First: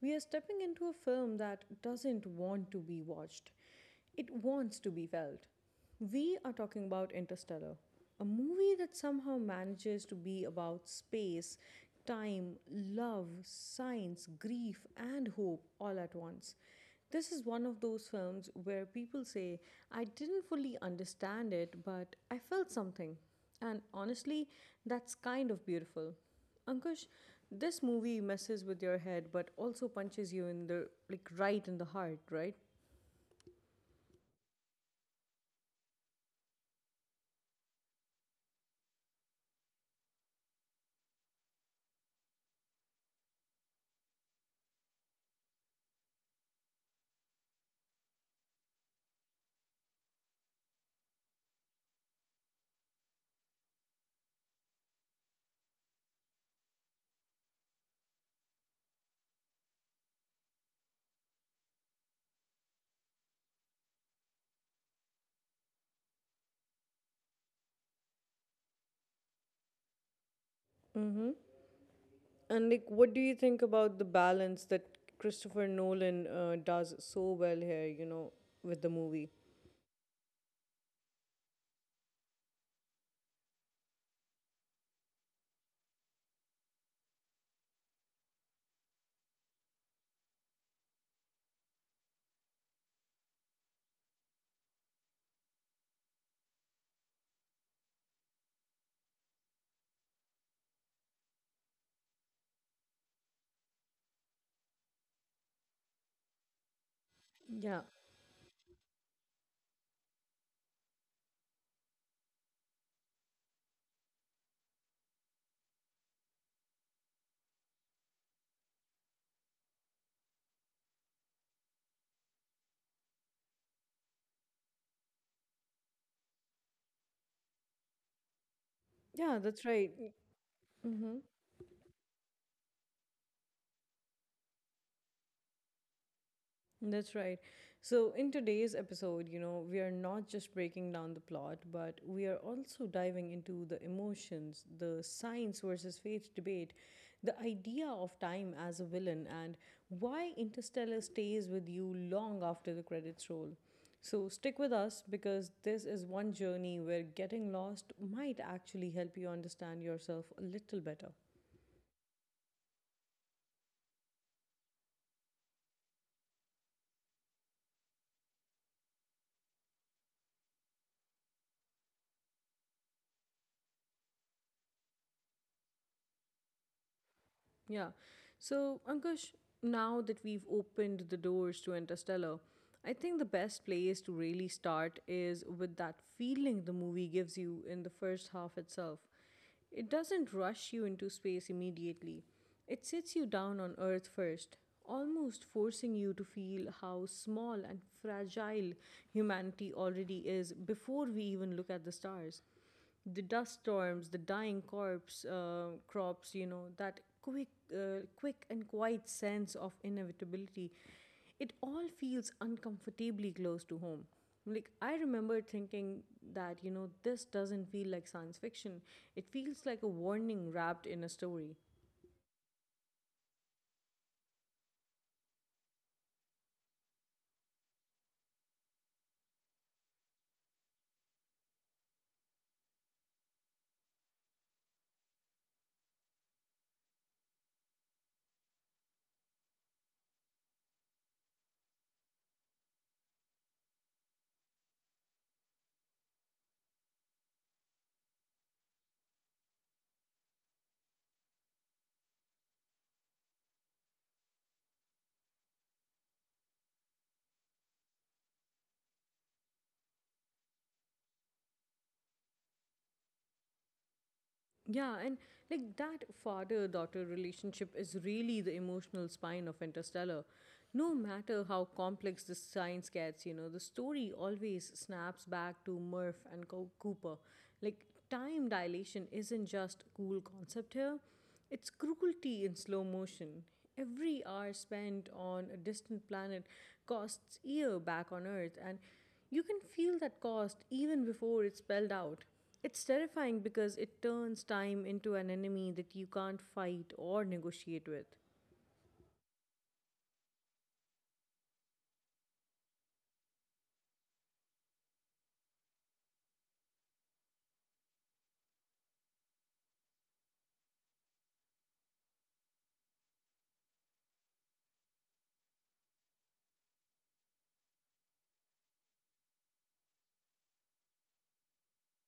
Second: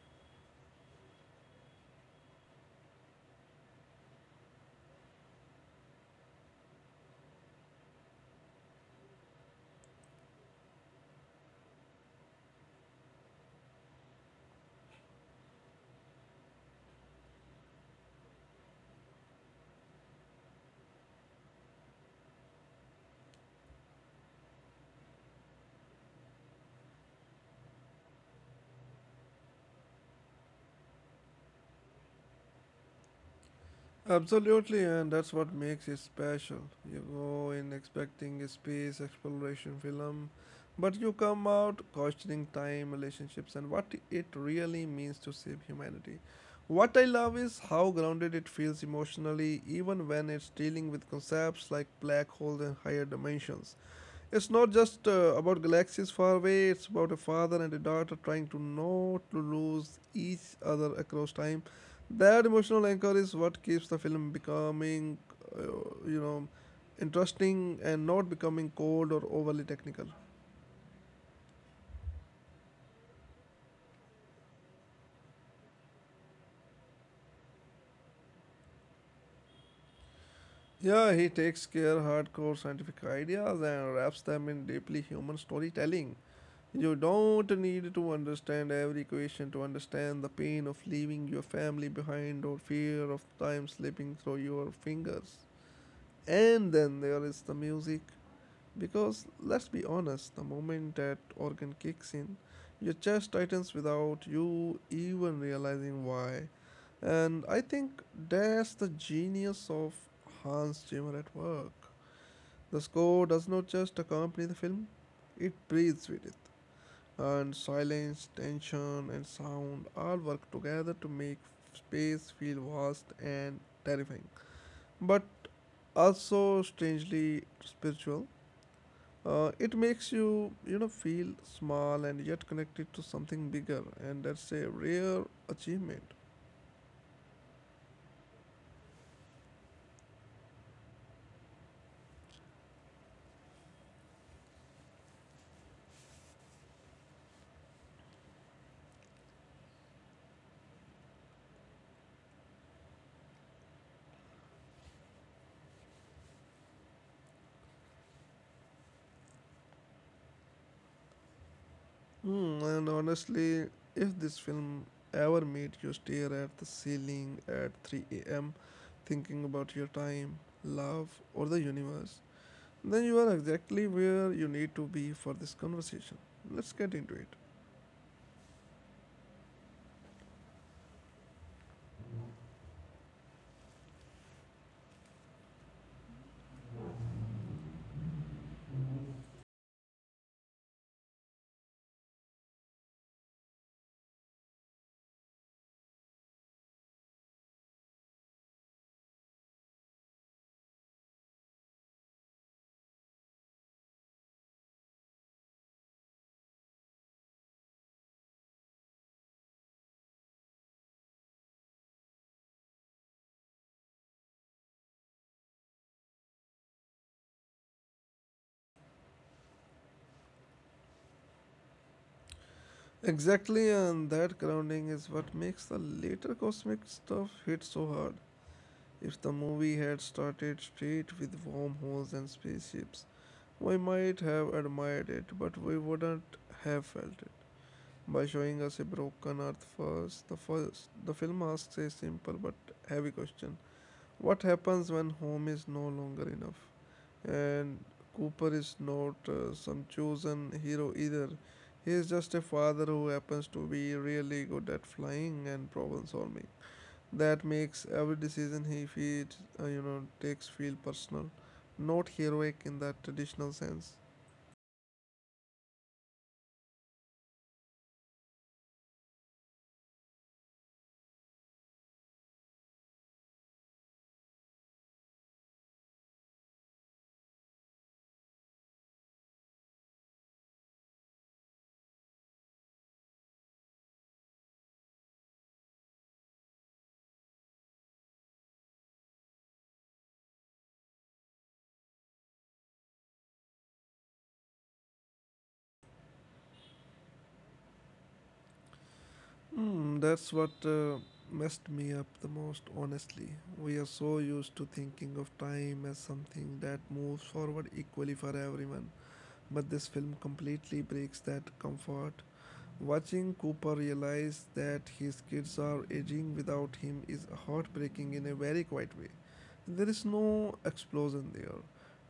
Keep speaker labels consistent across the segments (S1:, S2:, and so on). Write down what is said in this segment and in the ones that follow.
S1: we are stepping into a film that doesn't want to be watched, it wants to be felt. We are talking about Interstellar, a movie that somehow manages to be about space, time, love, science, grief, and hope all at once. This is one of those films where people say, I didn't fully understand it, but I felt something. And honestly, that's kind of beautiful. Ankush, this movie messes with your head but also punches you in the like right in the heart, right?
S2: Absolutely, and that's what makes it special. You go in expecting a space exploration film, but you come out questioning time, relationships, and what it really means to save humanity. What I love is how grounded it feels emotionally, even when it's dealing with concepts like black holes and higher dimensions. It's not just about galaxies far away. It's about a father and a daughter trying to not to lose each other across time. That emotional anchor is what keeps the film becoming, uh, you know, interesting and not becoming cold or overly technical.
S1: And like, what do you think about the balance that Christopher Nolan does so well here? You know, with the movie.
S2: Yeah, he takes care hardcore scientific ideas and wraps them in deeply human storytelling. You don't need to understand every question to understand the pain of leaving your family behind or fear of time slipping through your fingers. And then there is the music. Because let's be honest, the moment that organ kicks in, your chest tightens without you even realizing why. And I
S1: Yeah,
S2: think that's the genius of Hans Zimmer at work. The score does not just accompany the film, it breathes with it, and silence, tension, and sound all work together to make space feel vast and terrifying, but also strangely spiritual.
S1: yeah, that's
S2: It
S1: right.
S2: makes you,
S1: Mm-hmm.
S2: feel small and yet connected to something bigger, and that's a rare achievement.
S1: That's right. So, in today's episode, you know, we are not just breaking down the plot, but we are also diving into the emotions, the science versus fate debate, the idea of time as a villain, and why Interstellar stays with you long after the credits roll. So, stick with us because this is one journey where getting lost might actually help you understand yourself a little better.
S2: And honestly, if this film ever made you stare at the ceiling at 3 a.m., thinking about your time, love, or the universe, then you are exactly where you need to be for this conversation. Let's get into it.
S1: Yeah. So, Ankush, now that we've opened the doors to Interstellar, I think the best place to really start is with that feeling the movie gives you in the first half itself. It doesn't rush you into space immediately, it sits you down on Earth first, almost forcing you to feel how small and fragile humanity already is before we even look at the stars the dust storms, the dying corpse crops, you know, that quick and quiet sense of inevitability, it all feels uncomfortably close to home. Like I remember thinking that you know this doesn't feel like science fiction. It feels like a warning wrapped in a story.
S2: Exactly, and that grounding is what makes the later cosmic stuff hit so hard. If the movie had started straight with wormholes and spaceships, we might have admired it, but we wouldn't have felt it. By showing us a broken Earth first, the film asks a simple but heavy question: what happens when home is no longer enough? And Cooper is not some chosen hero either. He is just a father who happens to be really good at flying and problem solving. That makes every decision he feels, you know, takes feel personal, not heroic in that traditional sense.
S1: Yeah, and like that father daughter relationship is really the emotional spine of Interstellar. No matter how complex the science gets, you know, the story always snaps back to Murph and Cooper. Like, time dilation isn't just a cool concept here, it's cruelty in slow motion. Every hour spent on a distant planet costs year back on Earth, and you can feel that cost even before it's spelled out. It's terrifying because it turns time into an enemy that you can't fight or negotiate with.
S2: That's what messed me up the most, honestly. We are so used to thinking of time as something that moves forward equally for everyone, but this film completely breaks that comfort. Watching Cooper realize that his kids are aging without him is heartbreaking in a very quiet way. There is no explosion there,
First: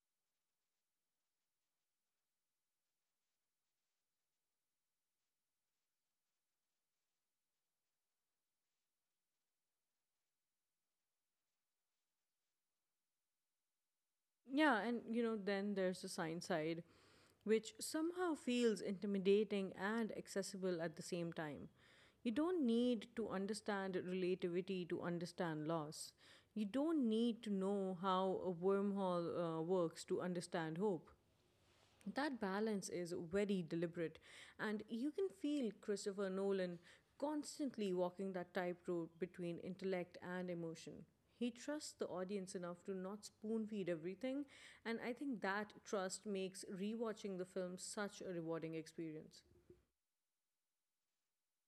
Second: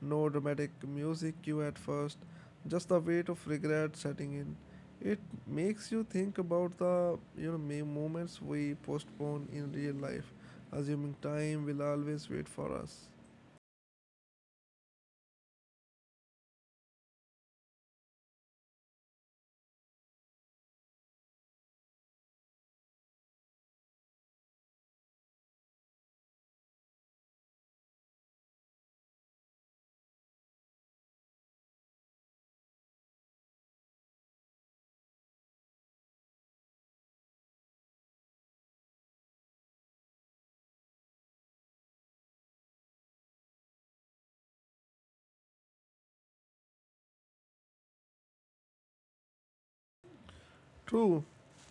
S2: no dramatic music cue at first, just the weight of regret setting in. It makes you think about the moments we postpone in real life, assuming time will always wait for us.
S1: Yeah, and you know, then there's the science side, which somehow feels intimidating and accessible at the same time. You don't need to understand relativity to understand loss. You don't need to know how a wormhole works to understand hope. That balance is very deliberate, and you can feel Christopher Nolan constantly walking that tightrope between intellect and emotion. He trusts the audience enough to not spoon feed everything, and I think that trust makes rewatching the film such a rewarding experience.
S2: True,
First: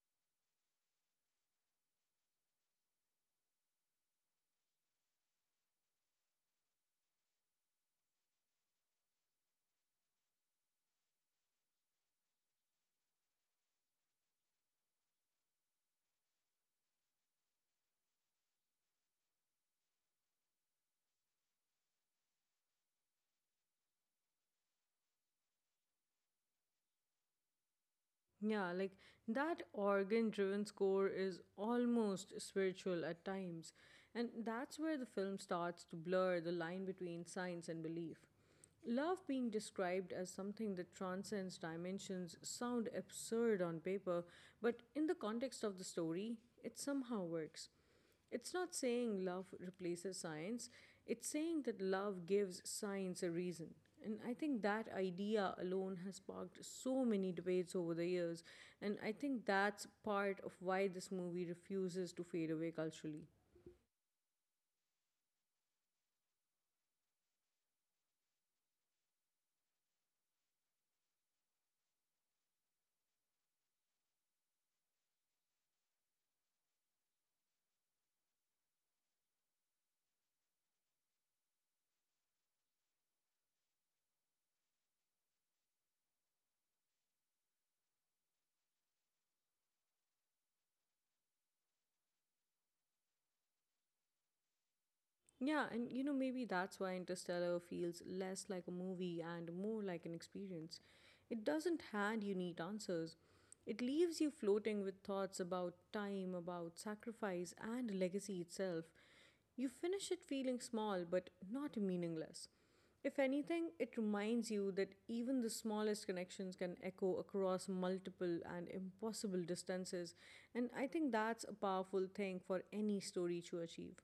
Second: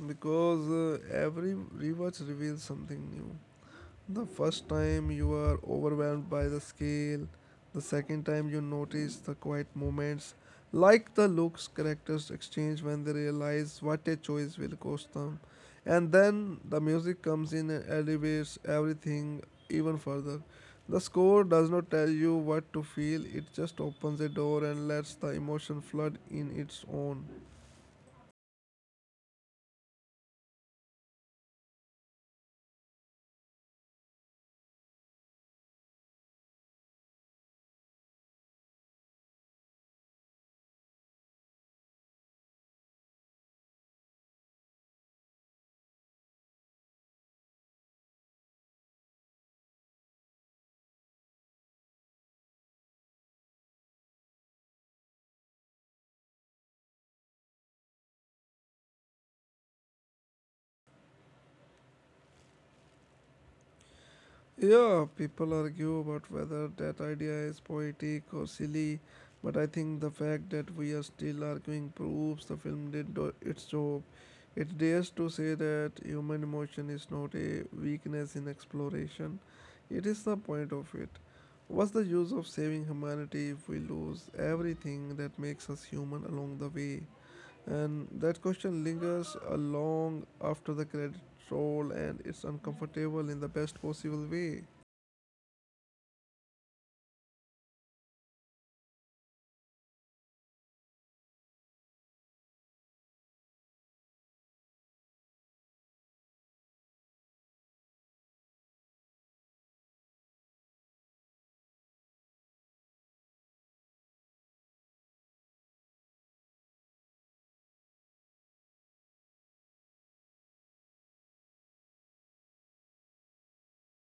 S2: because every rewatch reveals something new. The first time you are overwhelmed by the scale, the second time you notice the quiet moments, like the looks characters exchange when they realize what a choice will cost them. And then the music comes in and elevates everything even further. The score does not tell you what to feel, it just opens a door and lets the emotion flood in its own.
S1: Yeah, like that organ driven score is almost spiritual at times, and that's where the film starts to blur the line between science and belief. Love being described as something that transcends dimensions sound absurd on paper, but in the context of the story, it somehow works. It's not saying love replaces science, it's saying that love gives science a reason. And I think that idea alone has sparked so many debates over the years, and I think that's part of why this movie refuses to fade away culturally.
S2: Yeah, people argue about whether that idea is poetic or silly, but I think the fact that we are still arguing proves the film did do its job. It dares to say that human emotion is not a weakness in exploration, it is the point of it. What's the use of saving humanity if we lose everything that makes us human along the way? And that question lingers along after the credit roll, and it's uncomfortable in the best possible way.
S1: Yeah, and you know, maybe that's why Interstellar feels less like a movie and more like an experience. It doesn't hand you neat answers. It leaves you floating with thoughts about time, about sacrifice, and legacy itself. You finish it feeling small, but not meaningless. If anything, it reminds you that even the smallest connections can echo across multiple and impossible distances, and I think that's a powerful thing for any story to achieve.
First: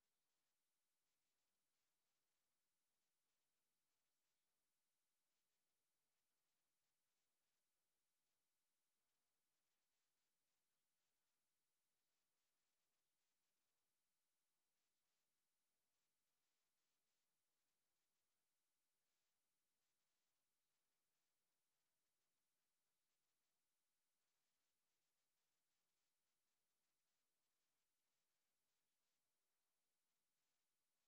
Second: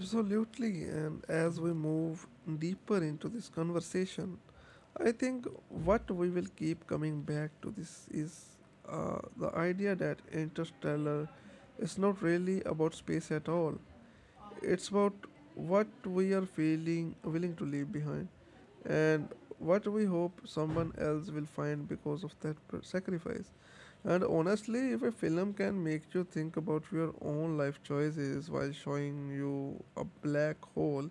S2: Absolutely, and as we move deeper into this conversation, I think what we will keep coming back to this is the idea that Interstellar is not really about space at all. It's about what we are feeling willing to leave behind and what we hope someone else will find because of that sacrifice. And honestly, if a film can make you think about your own life choices while showing you a black hole,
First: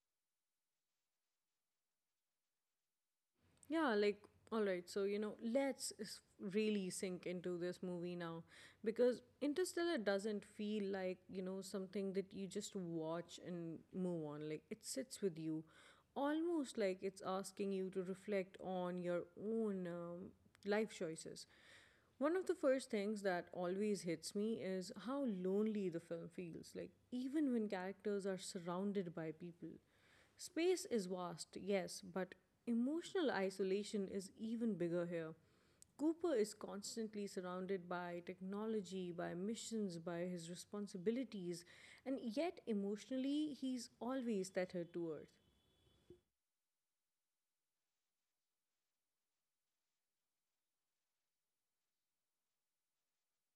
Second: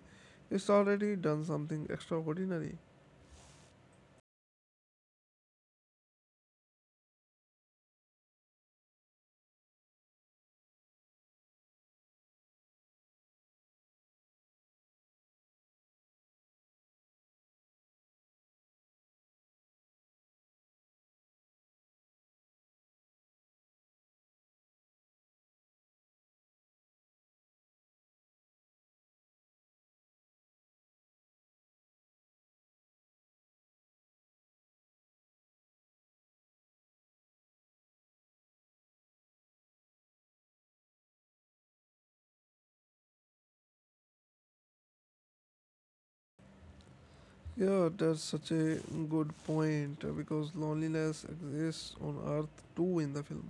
S2: it's already done something extraordinary.
S1: Yeah, like, all right, so, you know, let's really sink into this movie now because Interstellar doesn't feel like, you know, something that you just watch and move on. Like, it sits with you almost like it's asking you to reflect on your own life choices. One of the first things that always hits me is how lonely the film feels, like, even when characters are surrounded by people. Space is vast, yes, but emotional isolation is even bigger here. Cooper is constantly surrounded by technology, by missions, by his responsibilities, and yet emotionally he's always tethered to Earth.
S2: Yeah, that's such a good point because loneliness exists on Earth too in the film.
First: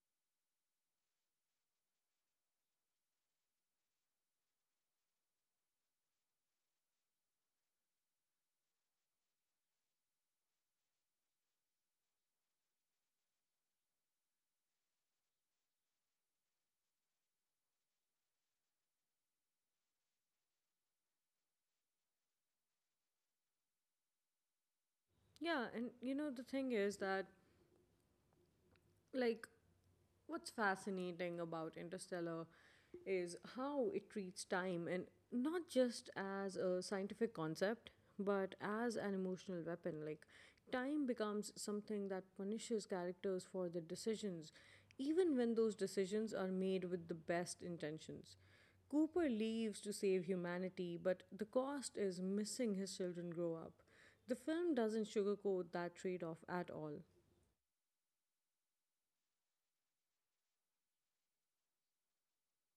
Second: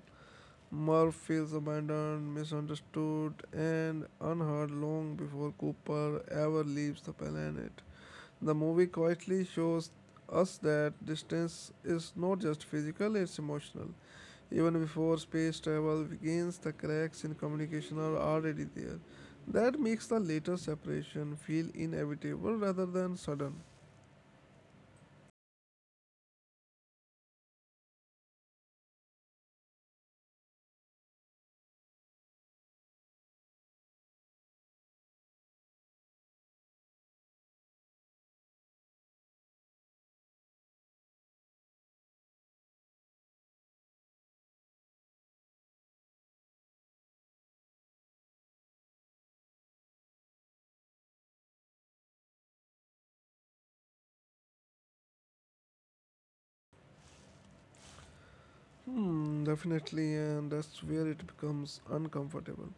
S2: Murph feels abandoned, misunderstood, and unheard long before Cooper ever leaves the planet. The movie quietly shows us that distance is not just physical, it's emotional. Even before space travel begins, the cracks in communication are already there. That makes the later separation feel inevitable rather than sudden.
S1: Yeah, and you know, the thing is that, like, what's fascinating about Interstellar is how it treats time and not just as a scientific concept, but as an emotional weapon. Like, time becomes something that punishes characters for their decisions, even when those decisions are made with the best intentions. Cooper leaves to save humanity, but the cost is missing his children grow up. The film doesn't sugarcoat that trade off at all.
S2: Definitely, and that's where it becomes uncomfortable.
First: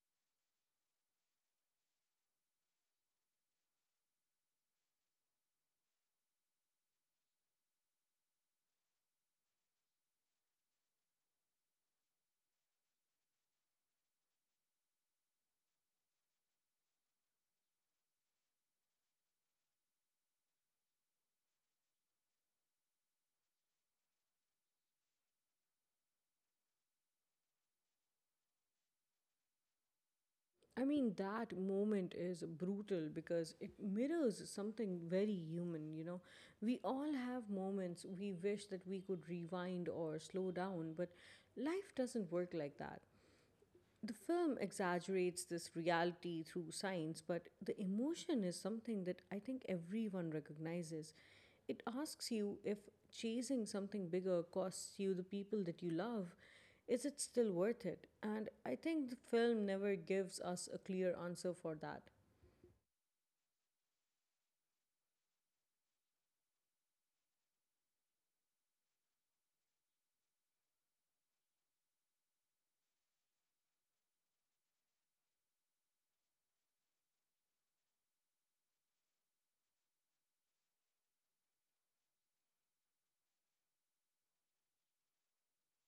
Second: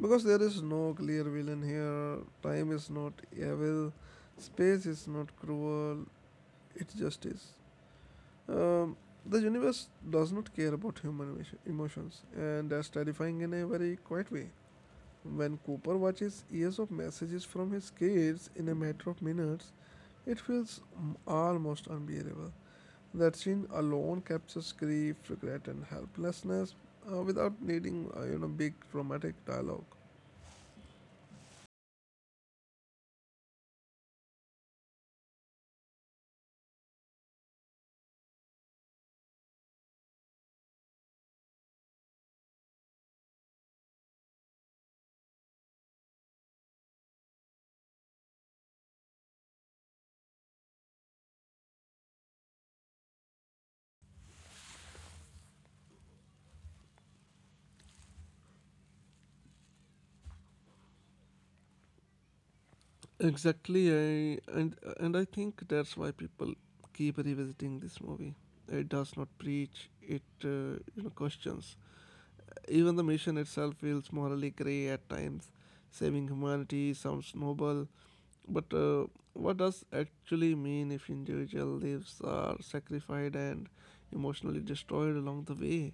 S2: Because there is no clear villain here, time is not evil, space is not cruel, it just is. Um, the universe does not care about human emotions, and that's terrifying in a very quiet way. When Cooper watches years of messages from his kids in a matter of minutes, it feels almost unbearable. That scene alone captures grief, regret, and helplessness without needing big dramatic dialogue.
S1: I mean, that moment is brutal because it mirrors something very human, you know. We all have moments we wish that we could rewind or slow down, but life doesn't work like that the film exaggerates this reality through science, but the emotion is something that I think everyone recognizes. It asks you if chasing something bigger costs you the people that you love, is it still worth it? And I think the film never gives us a clear answer for that.
S2: Exactly, I, and I think that's why people keep revisiting this movie. It does not preach; it questions. Even the mission itself feels morally gray at times. Saving humanity sounds noble, but what does actually mean if individual lives are sacrificed and emotionally destroyed along the way?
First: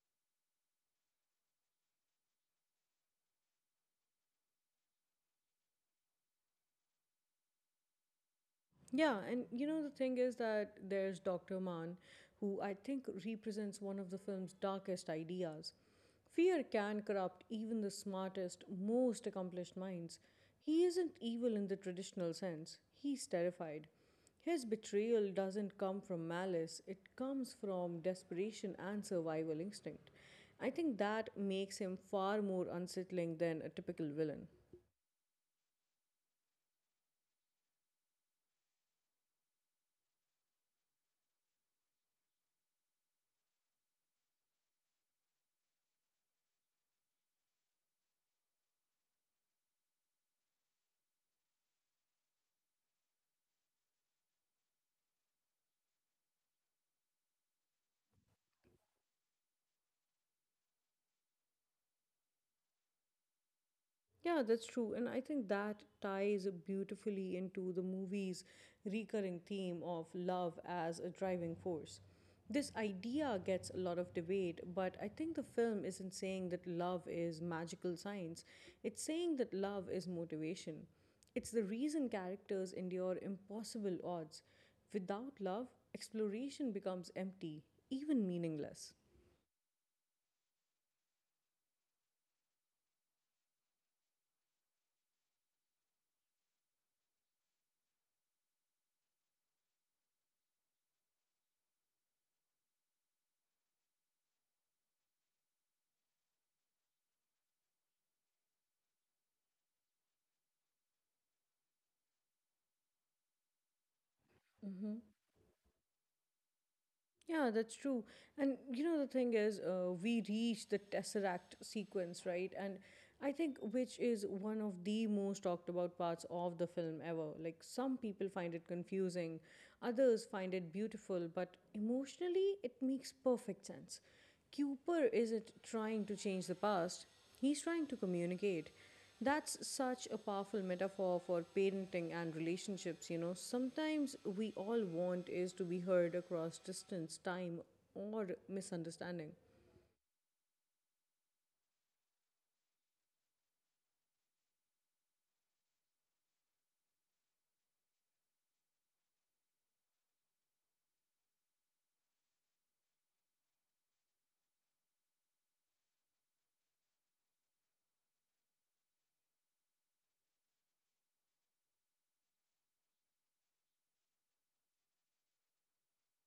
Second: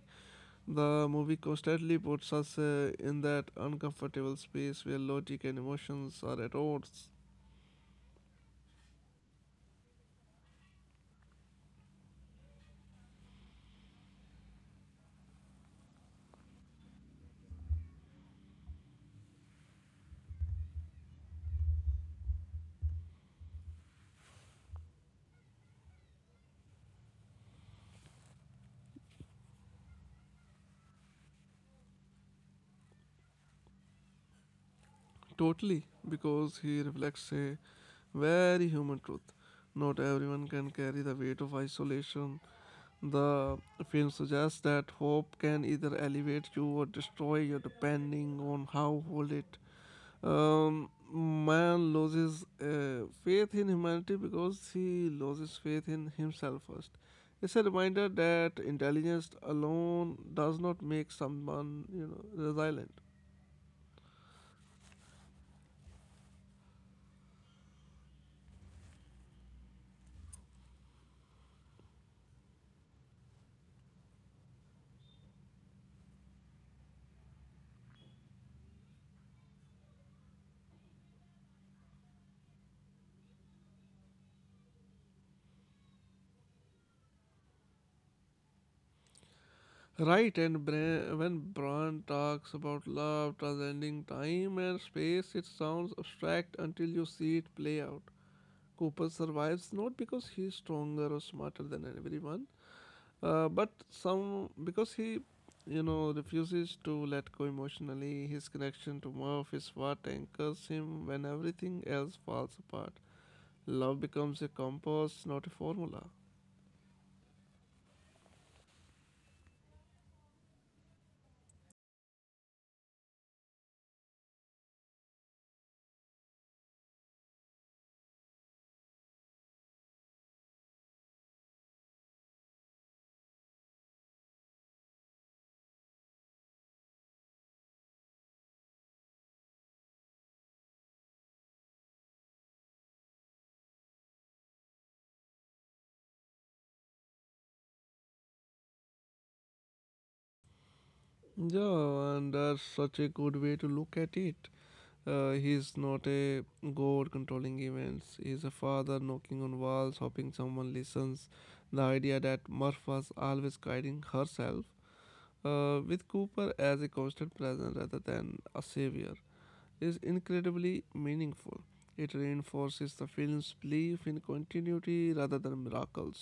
S2: The movie constantly puts us in that uncomfortable space where logic and emotions are at odds.
S1: Yeah, and you know the thing is that there's Dr. Mann, who I think represents one of the film's darkest ideas. Fear can corrupt even the smartest, most accomplished minds. He isn't evil in the traditional sense, he's terrified. His betrayal doesn't come from malice, it comes from desperation and survival instinct. I think that makes him far more unsettling than a typical villain.
S2: Totally, because he reflects a very human truth. Not everyone can carry the weight of isolation. The film suggests that hope can either elevate you or destroy you, depending on how hold it. Man loses faith in humanity because he loses faith in himself first. It's a reminder that intelligence alone does not make someone, resilient.
S1: Yeah, that's true. And I think that ties beautifully into the movie's recurring theme of love as a driving force. This idea gets a lot of debate, but I think the film isn't saying that love is magical science. It's saying that love is motivation. It's the reason characters endure impossible odds. Without love, exploration becomes empty, even meaningless.
S2: Right, and when Brand talks about love transcending time and space, it sounds abstract until you see it play out. Cooper survives not because he's stronger or smarter than everyone, but some because he, refuses to let go emotionally. His connection to Murph is what anchors him when everything else falls apart. Love becomes a
S1: Mm-hmm.
S2: compass, not a formula.
S1: Yeah, that's true. And you know, the thing is, we reach the tesseract sequence, right? And I think which is one of the most talked about parts of the film ever. Like, some people find it confusing, others find it beautiful, but emotionally, it makes perfect sense. Cooper isn't trying to change the past, he's trying to communicate. That's such a powerful metaphor for parenting and relationships, you know. Sometimes we all want is to be heard across distance, time, or misunderstanding.
S2: Yeah, and that's such a good way to look at it. He's not a god controlling events. He's a father knocking on walls, hoping someone listens. The idea that Murph was always guiding herself with Cooper as a constant presence rather than a savior is incredibly meaningful. It reinforces the film's belief in continuity rather than miracles.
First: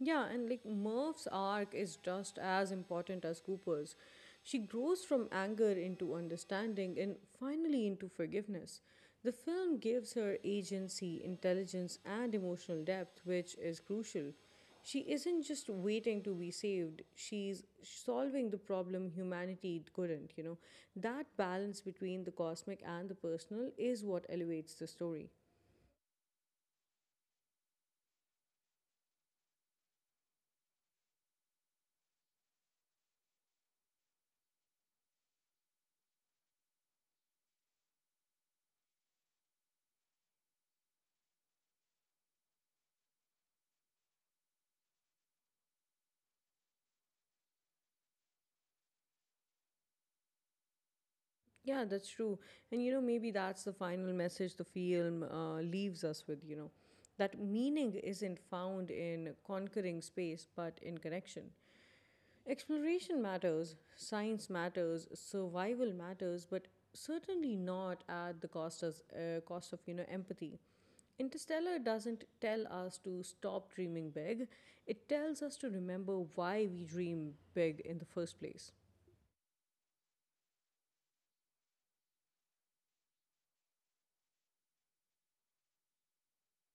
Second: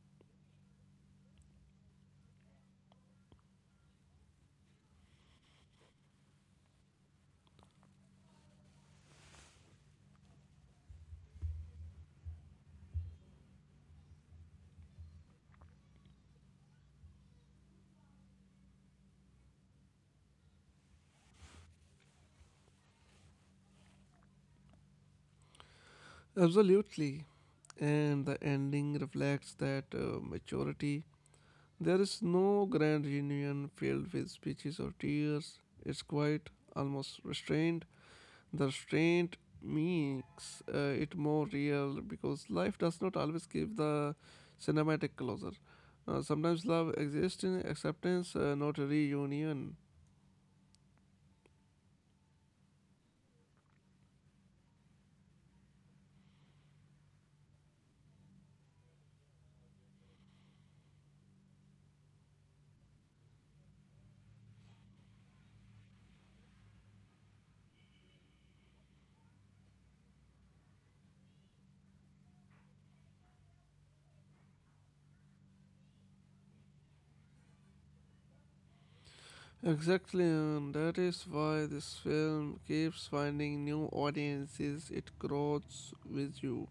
S1: Yeah, and like Murph's arc is just as important as Cooper's. She grows from anger into understanding and finally into forgiveness. The film gives her agency, intelligence, and emotional depth, which is crucial. She isn't just waiting to be saved, she's solving the problem humanity couldn't, you know. That balance between the cosmic and the personal is what elevates the story.
S2: Absolutely. And the ending reflects that maturity. There is no grand reunion filled with speeches or tears. It's quiet, almost restrained. The restraint makes it more real because life does not always give the cinematic closure. Sometimes love exists in acceptance, not reunion.
S1: Yeah, that's true. And you know, maybe that's the final message the film leaves us with, you know, that meaning isn't found in conquering space, but in connection. Exploration matters, science matters, survival matters, but certainly not at the cost of you know, empathy. Interstellar doesn't tell us to stop dreaming big, it tells us to remember why we dream big in the first place.
S2: Exactly, and that is why this film keeps finding new audiences. It grows with you.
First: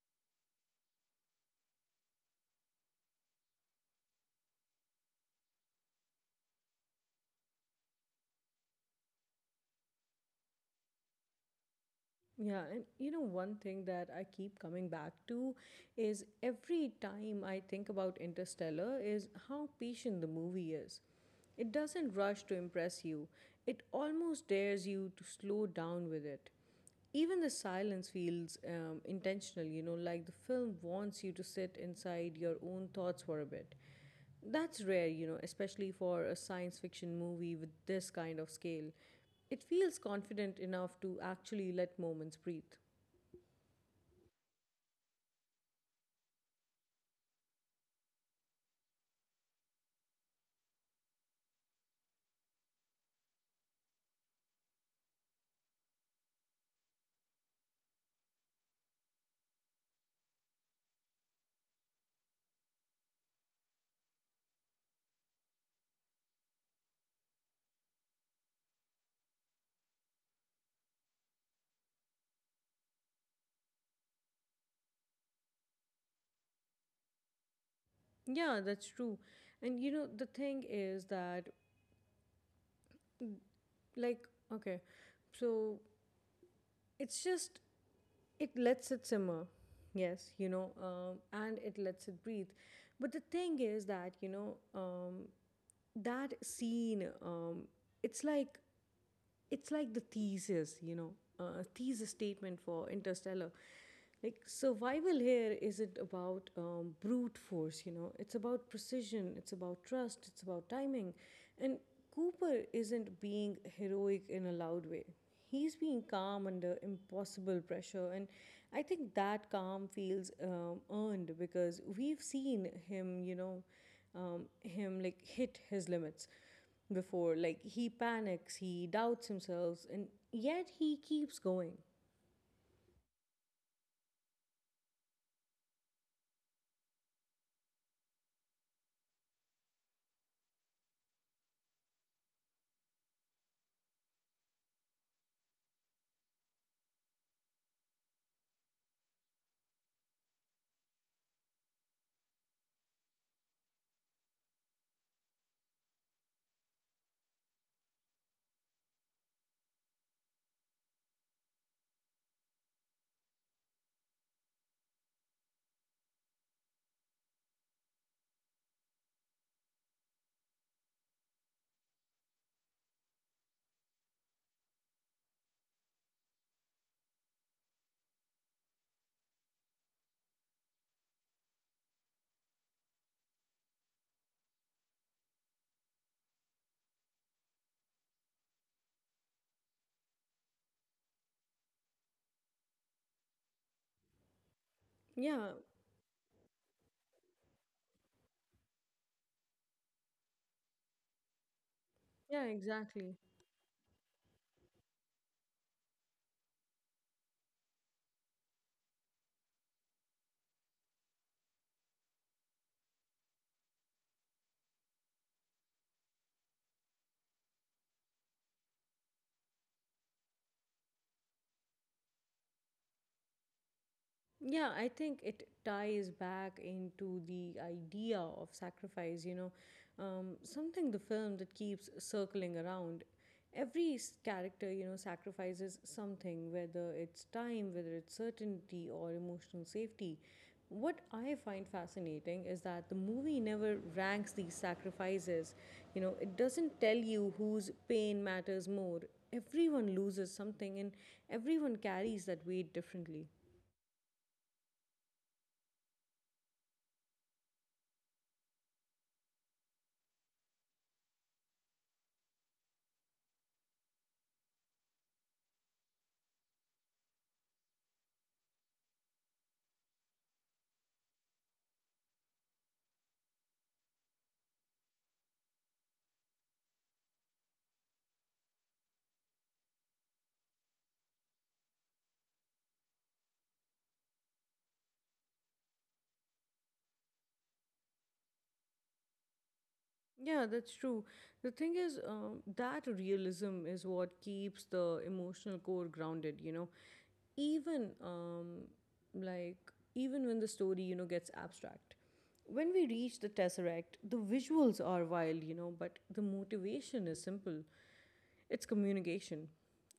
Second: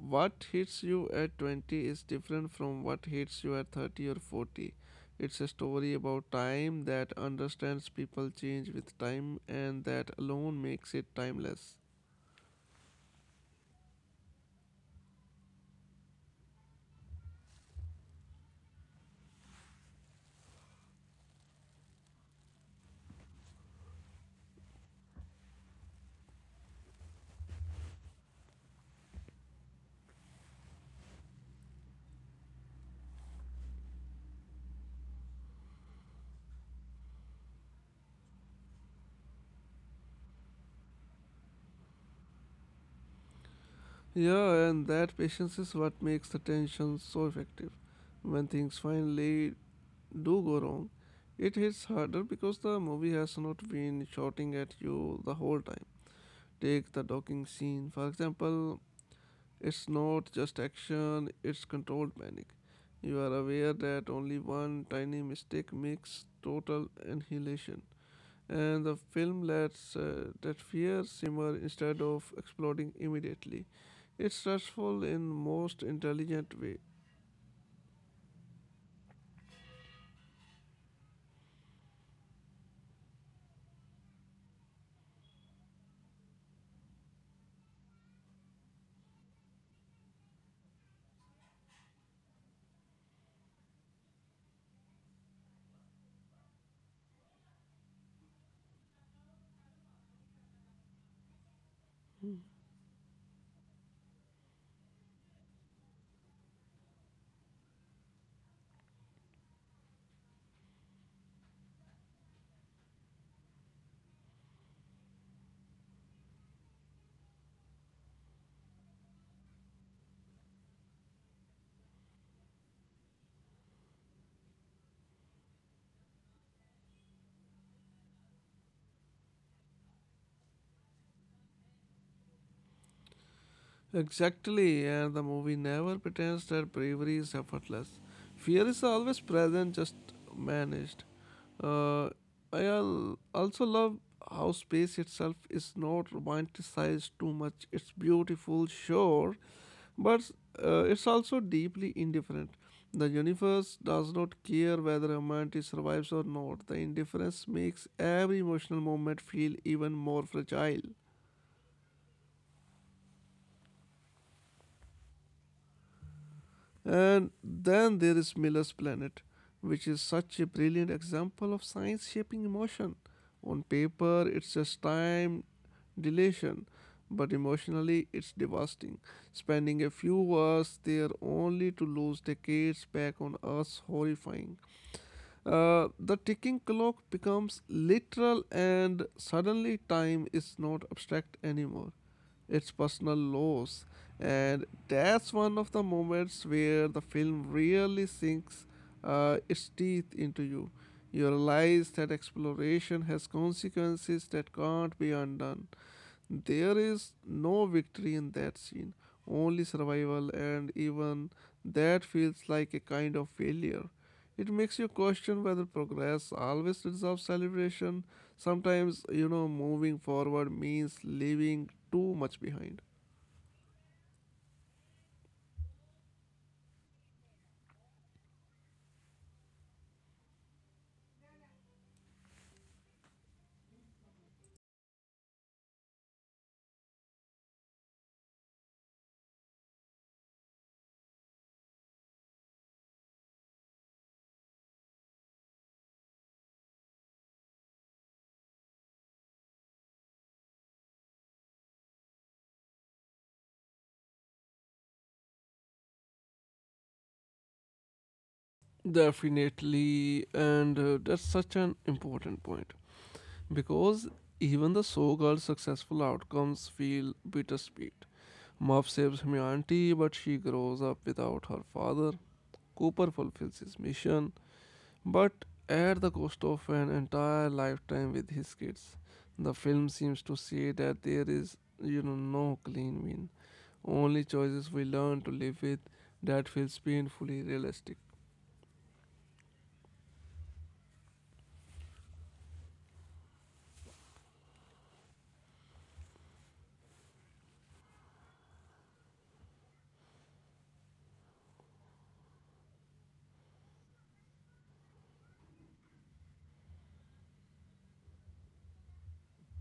S2: What hits you at 20 is different from what hits you at 30 or 40. It's a story about time that understands people change with time, and that alone makes it timeless.
S1: Yeah, and you know, one thing that I keep coming back to is every time I think about Interstellar is how patient the movie is. It doesn't rush to impress you, it almost dares you to slow down with it. Even the silence feels intentional, you know, like the film wants you to sit inside your own thoughts for a bit. That's rare, you know, especially for a science fiction movie with this kind of scale. It feels confident enough to actually let moments breathe.
S2: Yeah, and that patience is what makes the tension so effective. When things finally do go wrong, it hits harder because the movie has not been shouting at you the whole time. Take the docking scene, for example, it's not just action, it's controlled panic. You are aware that only one tiny mistake makes total annihilation, and the film lets that fear simmer instead of exploding immediately. It's stressful in most intelligent way.
S1: Yeah, that's true. And you know, the thing is that, mm, like, okay, so it's just, it lets it simmer. Yes, you know, and it lets it breathe. But the thing is that, you know, that scene, it's like it's like the thesis, you know, thesis statement for Interstellar. Like survival here isn't about brute force, you know. It's about precision. It's about trust. It's about timing, and Cooper isn't being heroic in a loud way. He's being calm under impossible pressure, and I think that calm feels earned because we've seen him, you know, him hit his limits before. Like he panics, he doubts himself, and yet he keeps going.
S2: Exactly, and the movie never pretends that bravery is effortless. Fear is always present, just managed. Uh, Also love how space itself is not romanticized too much. It's beautiful, sure, but it's also deeply indifferent. The universe does not care whether humanity survives or not. The indifference makes every emotional moment feel even more fragile. And then there is Miller's Planet, which is such a brilliant example of science shaping emotion. On paper, it's just time dilation, but emotionally, it's devastating. Spending a few hours there only to lose decades back on Earth's horrifying. The ticking clock becomes literal, and suddenly time is not abstract anymore. It's personal loss,
S1: Yeah,
S2: and that's one of the moments where the film really sinks its teeth into you. You
S1: yeah,
S2: realize that
S1: exactly.
S2: exploration has consequences that can't be undone. There is no victory in that scene, only survival, and even that feels like a kind of failure. It makes you question whether progress always deserves celebration. Sometimes, moving forward means leaving too much behind.
S1: Yeah, I think it ties back into the idea of sacrifice, you know, something the film that keeps circling around. Every character, you know, sacrifices something, whether it's time, whether it's certainty, or emotional safety. What I find fascinating is that the movie never ranks these sacrifices. You know, it doesn't tell you whose pain matters more. Everyone loses something and everyone carries that weight differently.
S2: Definitely, and that's such an important point because even the so called successful outcomes feel bittersweet. Muff saves humanity, but she grows up without her father. Cooper fulfills his mission, but at the cost of an entire lifetime with his kids. The film seems to say that there is, no clean win, only choices we learn to live with that feels painfully realistic.
S1: Yeah, that's true. The thing is, that realism is what keeps the emotional core grounded, you know. Even um, like Even when the story, you know, gets abstract. When we reach the Tesseract, the visuals are wild, you know, but the motivation is simple. It's communication.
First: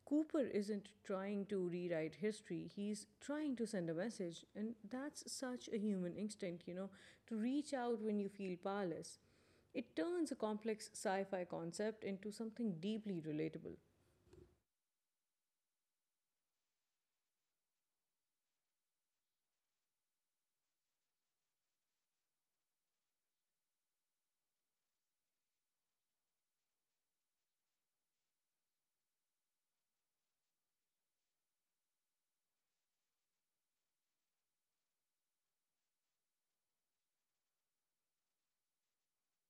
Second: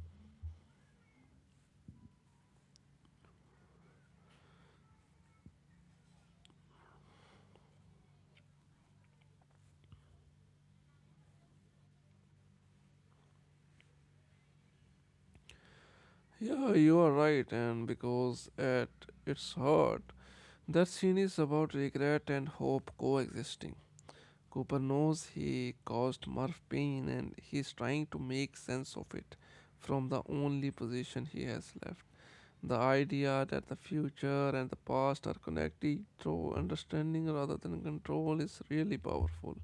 S1: Cooper isn't trying to rewrite history, he's trying to send a message. And that's such a human instinct, you know, to reach out when you feel powerless. It turns a complex sci fi concept into something deeply relatable.
S2: Yeah, you are right, and because at its heart, that scene is about regret and hope coexisting. Cooper knows he caused Murph pain and he's trying to make sense of it from the only position he has left. The idea that the future and the past are connected through understanding rather than control is really powerful.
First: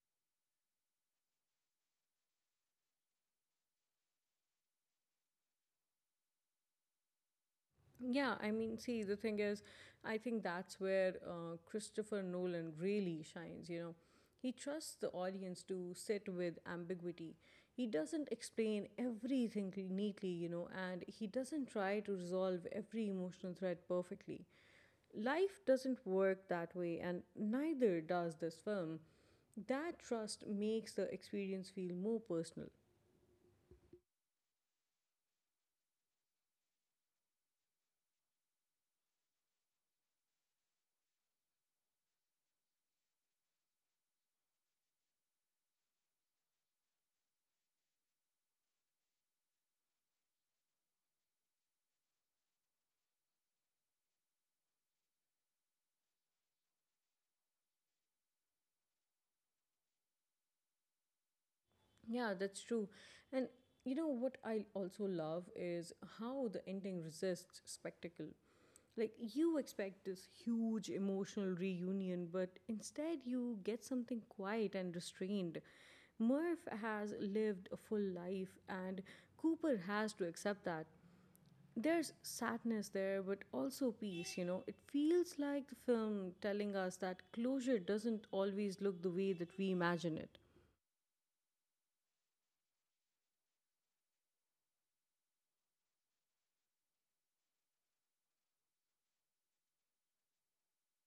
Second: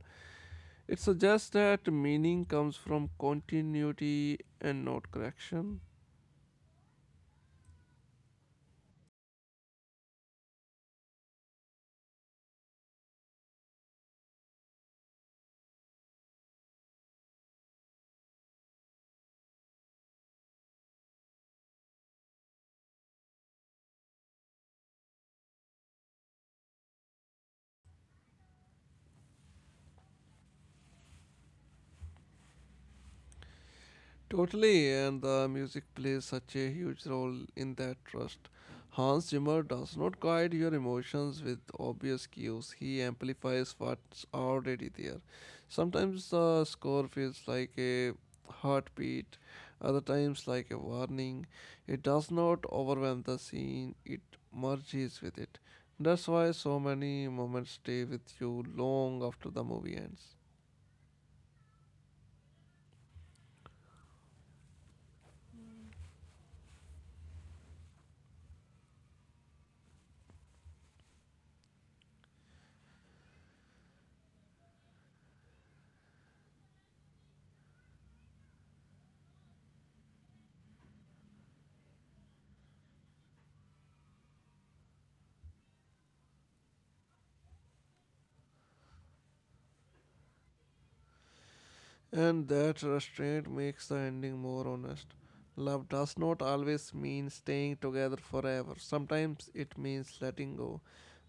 S2: It suggests that meaning comes from continuity and not correction.
S1: Yeah, I mean, see, the thing is, I think that's where Christopher Nolan really shines, you know. He trusts the audience to sit with ambiguity. He doesn't explain everything neatly, you know, and he doesn't try to resolve every emotional thread perfectly. Life doesn't work that way, and neither does this film. That trust makes the experience feel more personal.
S2: Totally, and the music plays such a huge role in that trust. Hans Zimmer does not guide your emotions with obvious cues, he amplifies what's already there. Sometimes the score feels like a heartbeat, other times like a warning. It does not overwhelm the scene, it merges with it. That's why so many moments stay with you long after the movie ends.
S1: Yeah, that's true. And you know what I also love is how the ending resists spectacle. Like you expect this huge emotional reunion, but instead you get something quiet and restrained. Murph has lived a full life, and Cooper has to accept that. There's sadness there, but also peace, you know. It feels like the film telling us that closure doesn't always look the way that we imagine it.
S2: And that restraint makes the ending more honest. Love does not always mean staying together forever, sometimes it means letting go.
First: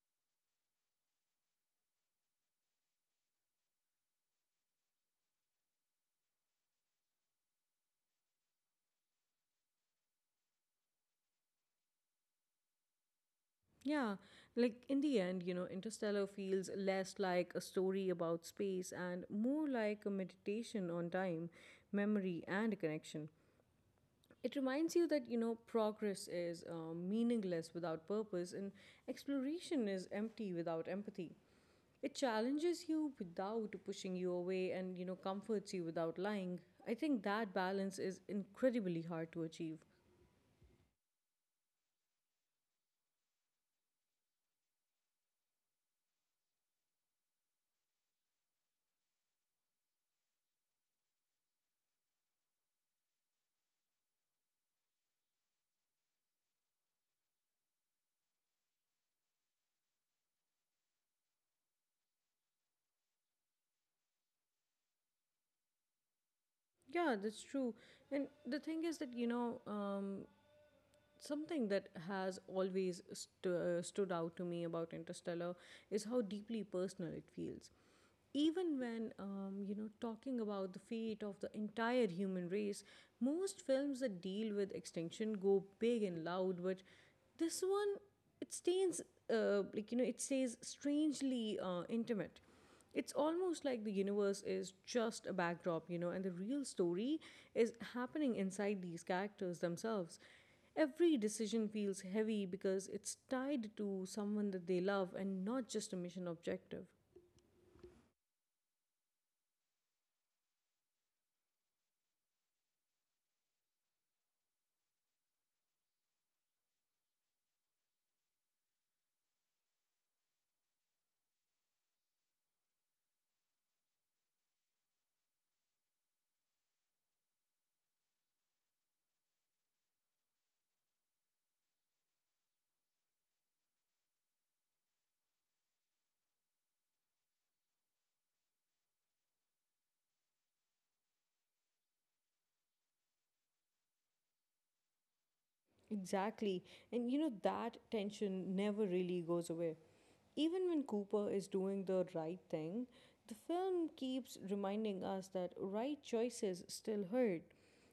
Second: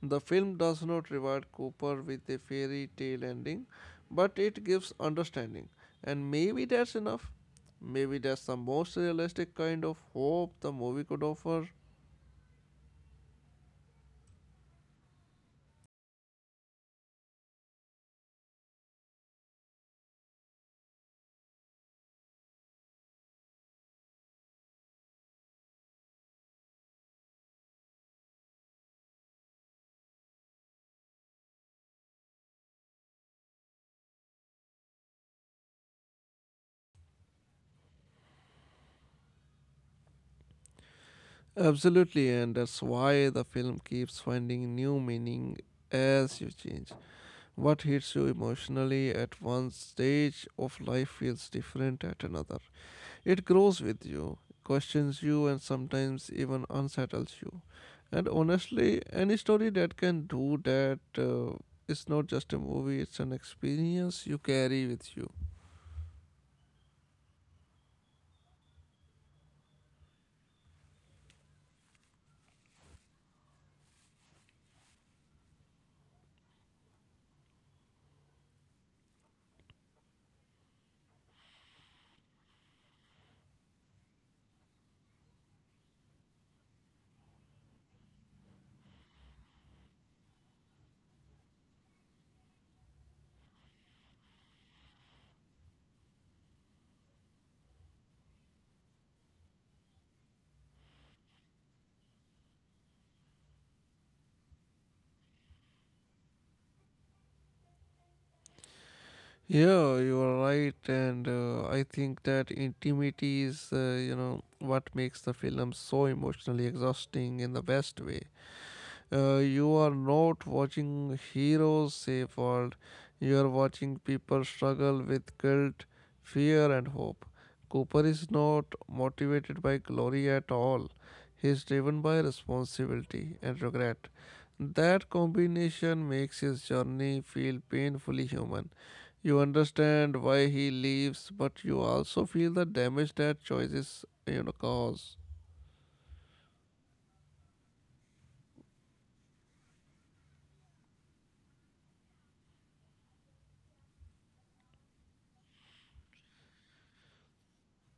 S2: The film does not reward Cooper with a fairy tale ending, but it gives understanding. And maybe that's enough. Maybe that's the most realistic kind of hope the movie could offer.
S1: Yeah, like in the end, you know, Interstellar feels less like a story about space and more like a meditation on time, memory, and connection. It reminds you that, you know, progress is meaningless without purpose and exploration is empty without empathy. It challenges you without pushing you away and, you know, comforts you without lying. I think that balance is incredibly hard to achieve.
S2: Absolutely, and that's why the film keeps finding new meaning as you change. What hits you emotionally at one stage of life feels different at another. It grows with you, questions you, and sometimes even unsettles you. And honestly, any story that can do that is not just a movie, it's an experience you carry with you.
S1: Yeah, that's true. And the thing is that, you know, something that has always stood out to me about Interstellar is how deeply personal it feels. Even when, you know, talking about the fate of the entire human race, most films that deal with extinction go big and loud, but this one, it stays, you know, it stays strangely intimate. It's almost like the universe is just a backdrop, you know, and the real story is happening inside these characters themselves. Every decision feels heavy because it's tied to someone that they love and not just a mission objective.
S2: Yeah, you are right, and I think that intimacy is, what makes the film so emotionally exhausting in the best way. You are not watching heroes save world. You are watching people struggle with guilt, fear, and hope. Cooper is not motivated by glory at all. He is driven by responsibility and regret. That combination makes his journey feel painfully human. You understand why he leaves, but you also feel the damage that choices cause.
S1: Exactly. And you know, that tension never really goes away. Even when Cooper is doing the right thing, the film keeps reminding us that right choices still hurt.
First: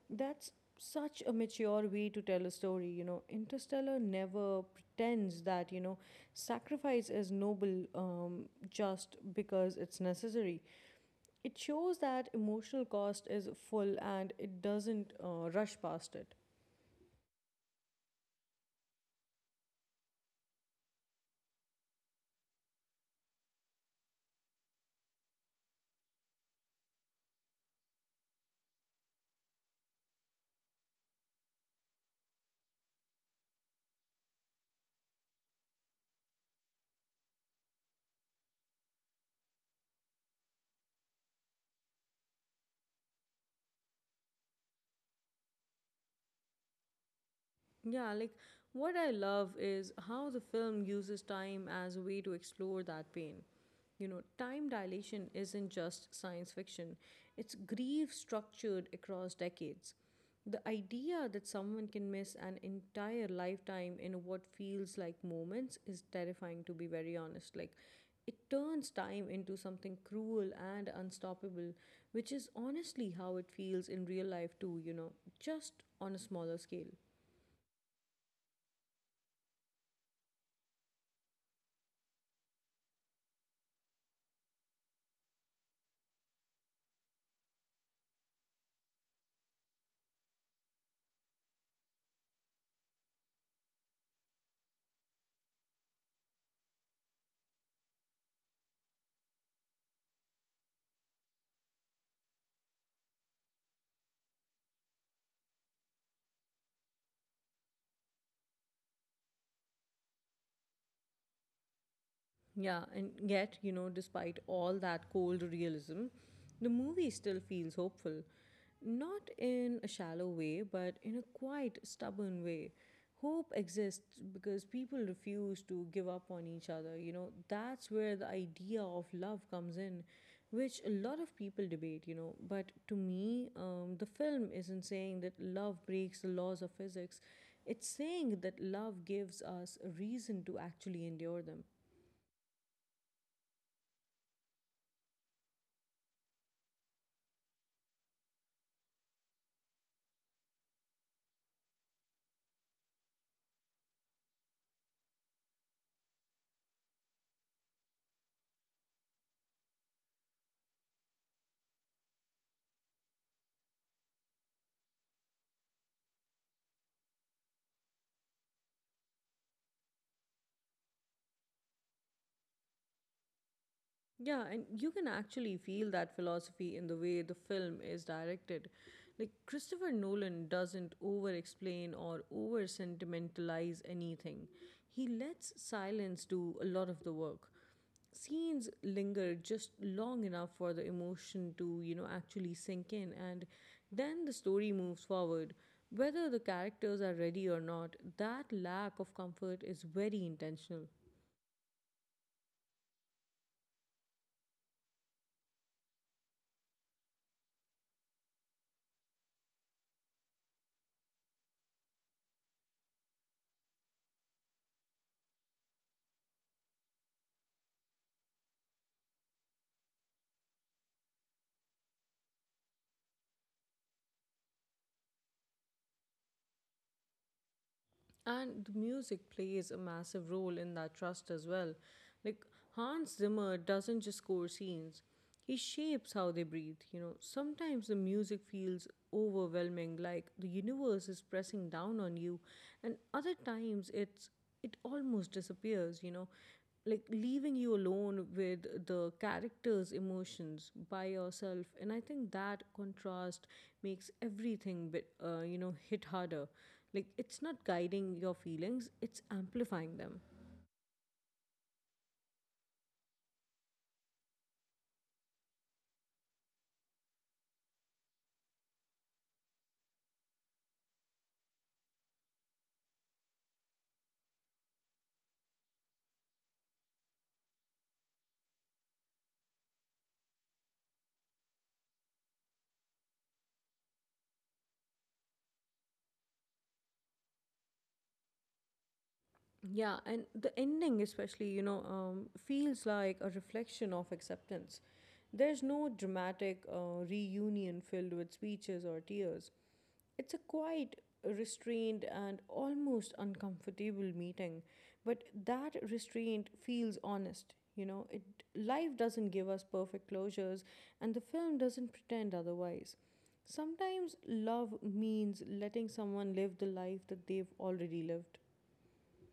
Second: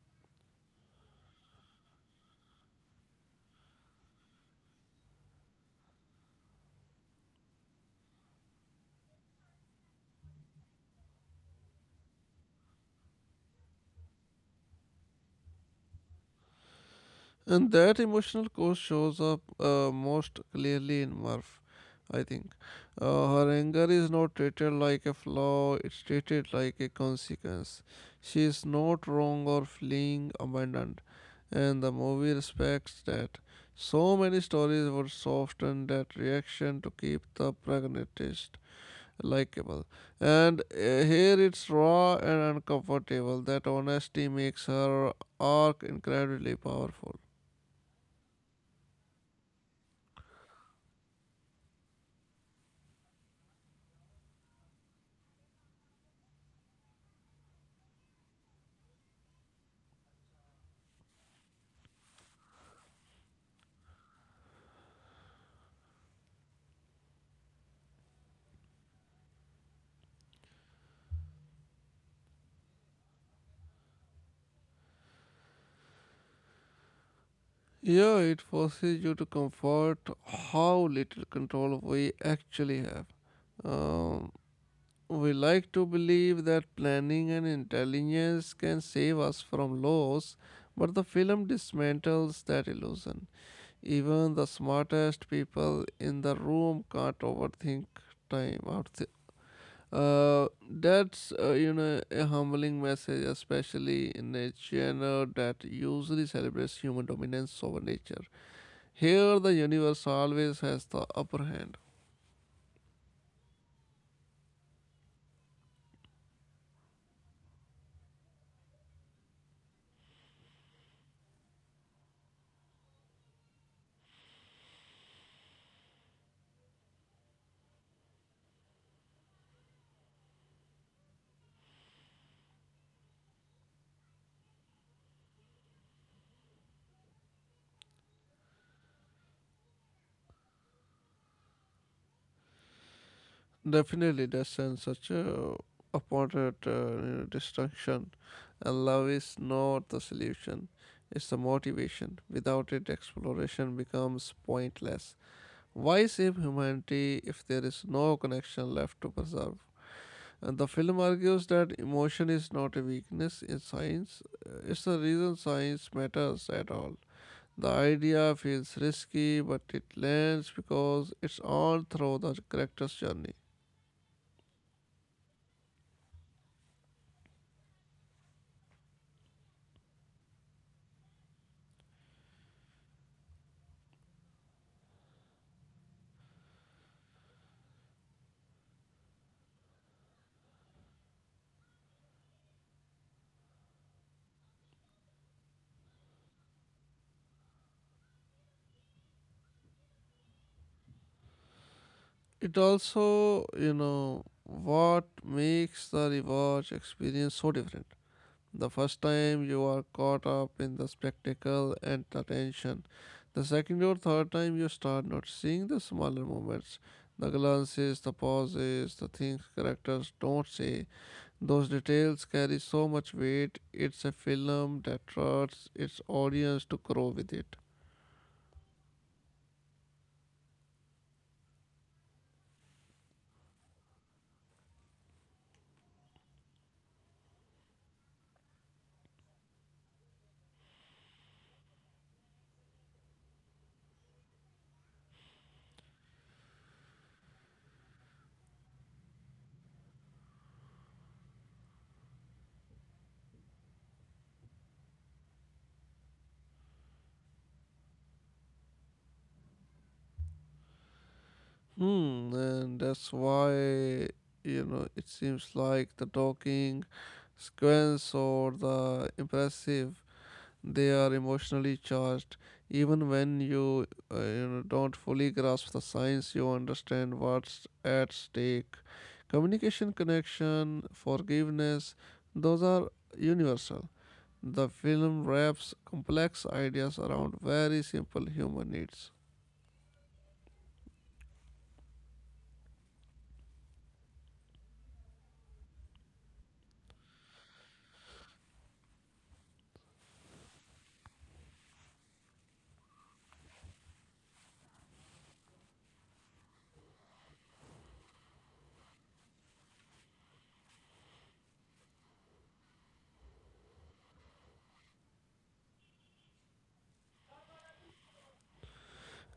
S1: That's such a mature way to tell a story, you know. Interstellar never pretends that, you know, sacrifice is noble just because it's necessary. It shows that emotional cost is full and it doesn't rush past it.
S2: And that emotional core shows up most clearly in Murph, I think. Her anger is not treated like a flaw, it's treated like a consequence. She is not wrong or fleeing abandoned, and the movie respects that. So many stories would soften that reaction to keep the protagonist likable. And here it's raw and uncomfortable. That honesty makes her arc incredibly powerful.
S1: Yeah, like what I love is how the film uses time as a way to explore that pain. You know, time dilation isn't just science fiction, it's grief structured across decades. The idea that someone can miss an entire lifetime in what feels like moments is terrifying, to be very honest. Like, it turns time into something cruel and unstoppable, which is honestly how it feels in real life, too, you know, just on a smaller scale.
S2: Yeah, it forces you to comfort how little control we actually have. Um, we like to believe that planning and intelligence can save us from loss, but the film dismantles that illusion. Even the smartest people in the room can't overthink time out there. That's a humbling message, especially in a genre that usually celebrates human dominance over nature. Here, the universe always has the upper hand.
S1: Yeah, and yet, you know, despite all that cold realism, the movie still feels hopeful. Not in a shallow way, but in a quite stubborn way. Hope exists because people refuse to give up on each other. You know, that's where the idea of love comes in, which a lot of people debate, you know. But to me, the film isn't saying that love breaks the laws of physics, it's saying that love gives us a reason to actually endure them.
S2: Definitely, destined such a appointed destruction, and love is not the solution. It's the motivation. Without it, exploration becomes pointless. Why save humanity if there is no connection left to preserve? And the film argues that emotion is not a weakness in science, it's the reason science matters at all. The idea feels risky, but it lands because it's all through the character's journey.
S1: Yeah, and you can actually feel that philosophy in the way the film is directed. Like, Christopher Nolan doesn't over explain or over sentimentalize anything, he lets silence do a lot of the work. Scenes linger just long enough for the emotion to, you know, actually sink in, and then the story moves forward. Whether the characters are ready or not, that lack of comfort is very intentional.
S2: It also, what makes the rewatch experience so different. The first time you are caught up in the spectacle and the tension. The second or third time you start noticing the smaller moments, the glances, the pauses, the things characters don't say. Those details carry so much weight. It's a film that trusts its audience to grow with it.
S1: And the music plays a massive role in that trust as well. Like Hans Zimmer doesn't just score scenes, he shapes how they breathe. You know, sometimes the music feels overwhelming, like the universe is pressing down on you, and other times it almost disappears, you know, like leaving you alone with the character's emotions by yourself. And I think that contrast makes everything bit you know, hit harder. Like it's not guiding your feelings, it's amplifying them.
S2: Hmm, and that's why it seems like the talking sequence or the impressive they are emotionally charged. Even when you you know don't fully grasp the science, you understand what's at stake. Communication, connection, forgiveness, those are universal. The film wraps complex ideas around very simple human needs.
S1: Yeah, and the ending, especially, you know, feels like a reflection of acceptance. There's no dramatic reunion filled with speeches or tears. It's a quite restrained, and almost uncomfortable meeting, but that restraint feels honest. You know, it life doesn't give us perfect closures, and the film doesn't pretend otherwise. Sometimes love means letting someone live the life that they've already lived.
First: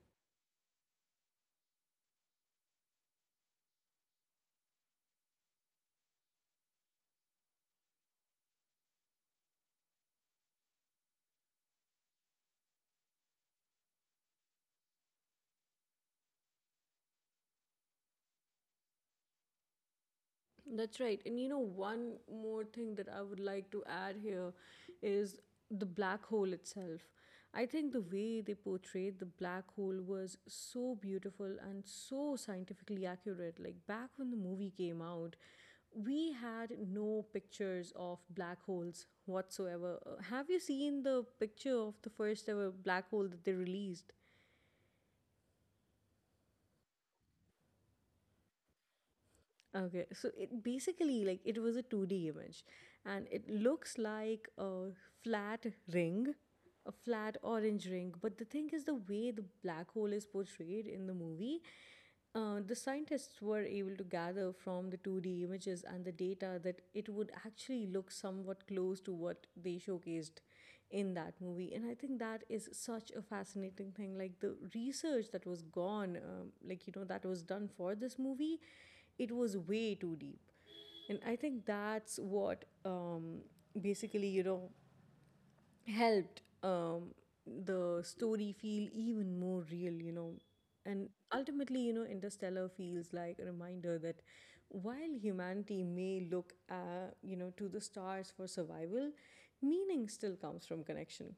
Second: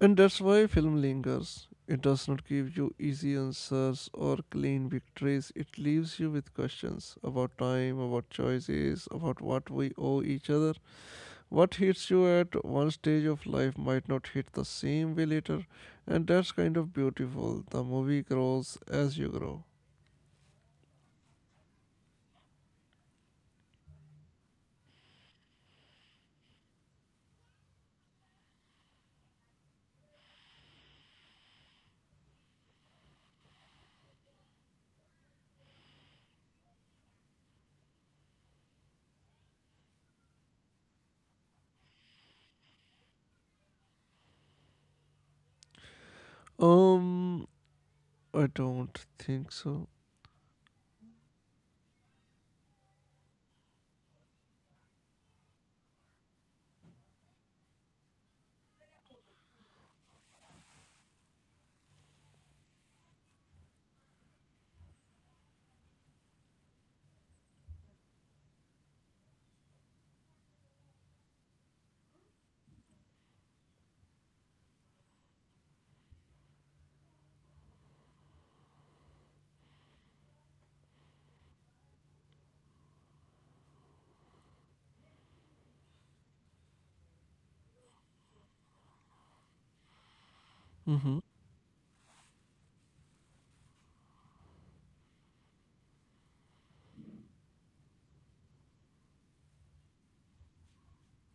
S2: And that's why film lingers. It does not give you easy answers or clean victories. It leaves you with questions about time, about choices, about what we owe each other. What hits you at one stage of life might not hit the same way later, and that's kind of beautiful. The movie grows as you grow.
S1: That's right. And you know, one more thing that I would like to add here is the black hole itself. I think the way they portrayed the black hole was so beautiful and so scientifically accurate. Like back when the movie came out, we had no pictures of black holes whatsoever. Have you seen the picture of the first ever black hole that they released?
S2: Um, I don't think so.
S1: Okay, so it basically like it was a 2D image and it looks like a flat ring, a flat orange ring. But the thing is, the way the black hole is portrayed in the movie, the scientists were able to gather from the 2D images and the data that it would actually look somewhat close to what they showcased in that movie. And I think that is such a fascinating thing. Like the research that was gone that was done for this movie, it was way too deep. And I think that's what basically, you know, helped the story feel even more real, you know. And
S2: Mm-hmm.
S1: ultimately, you know, Interstellar feels like a reminder that while humanity may look, you know, to the stars for survival, meaning still comes from connection.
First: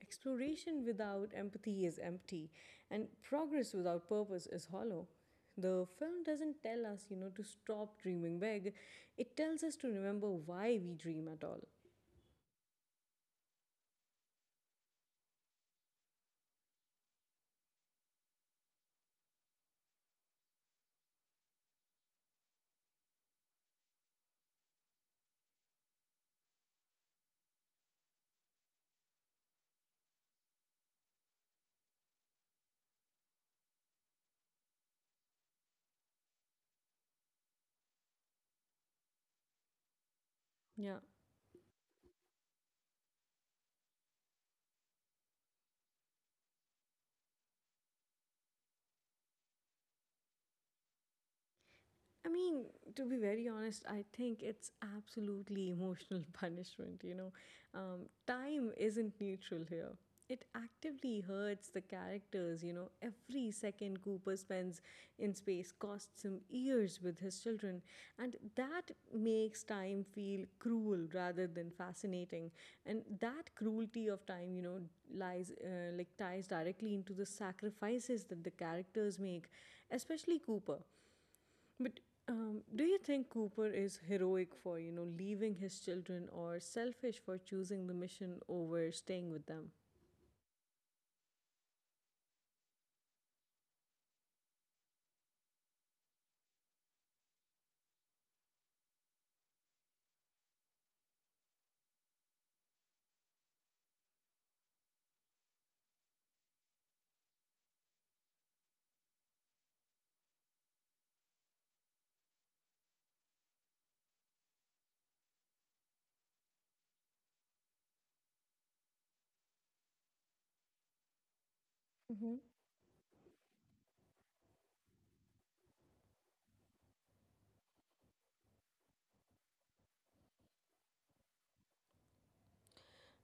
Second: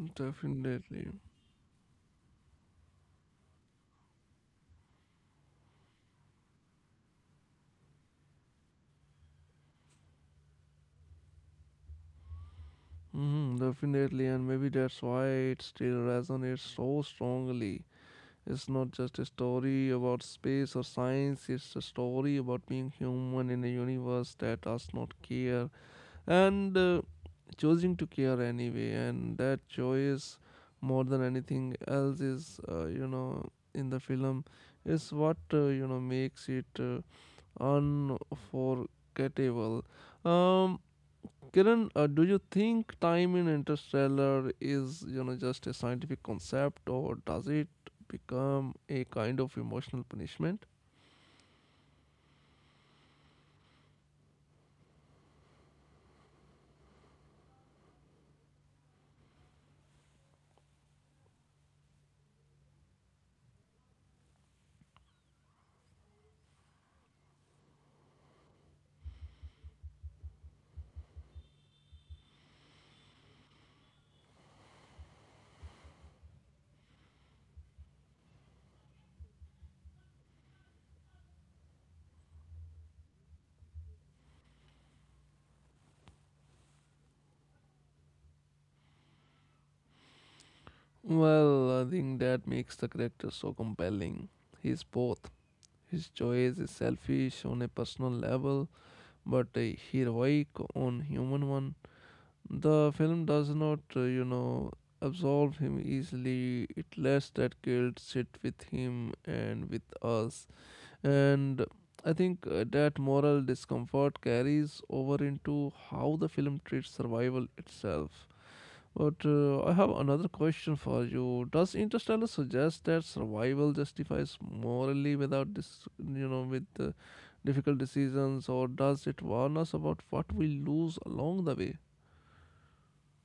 S1: Exploration
S2: Definitely.
S1: without empathy is empty, and progress without purpose is hollow. The film doesn't tell us, you know, to stop dreaming big. It tells us to remember why we dream at all.
S2: Mm, definitely, and maybe that's why it still resonates so strongly. It's not just a story about space or science, it's a story about being human in a universe that does not care and choosing to care anyway. And that choice, more than anything else, is, in the film, is what, makes it unforgettable. Um,
S1: Yeah.
S2: Kiran, do you think time in Interstellar is, just a scientific concept, or does it become a kind of emotional punishment?
S1: I mean, to be very honest, I think it's absolutely emotional punishment, you know. Um, time isn't neutral here. It actively hurts the characters, you know. Every second Cooper spends in space costs him years with his children, and that makes time feel cruel rather than fascinating. And that cruelty of time, you know, lies like ties directly into the sacrifices that the characters make, especially Cooper, but do you think Cooper is heroic for, you know, leaving his children or selfish for choosing the mission over staying with them?
S2: Well, I think that makes the character so compelling. He's both. His choice is selfish on a personal level, but a heroic on human one. The film does not, absolve him easily. It lets that guilt sit with him and with us. And I think that moral discomfort carries over into how the film treats survival itself. But I have another question for you. Does Interstellar
S1: Hmm.
S2: suggest that survival justifies morally without this, with difficult decisions, or does it warn us about what we lose along the way?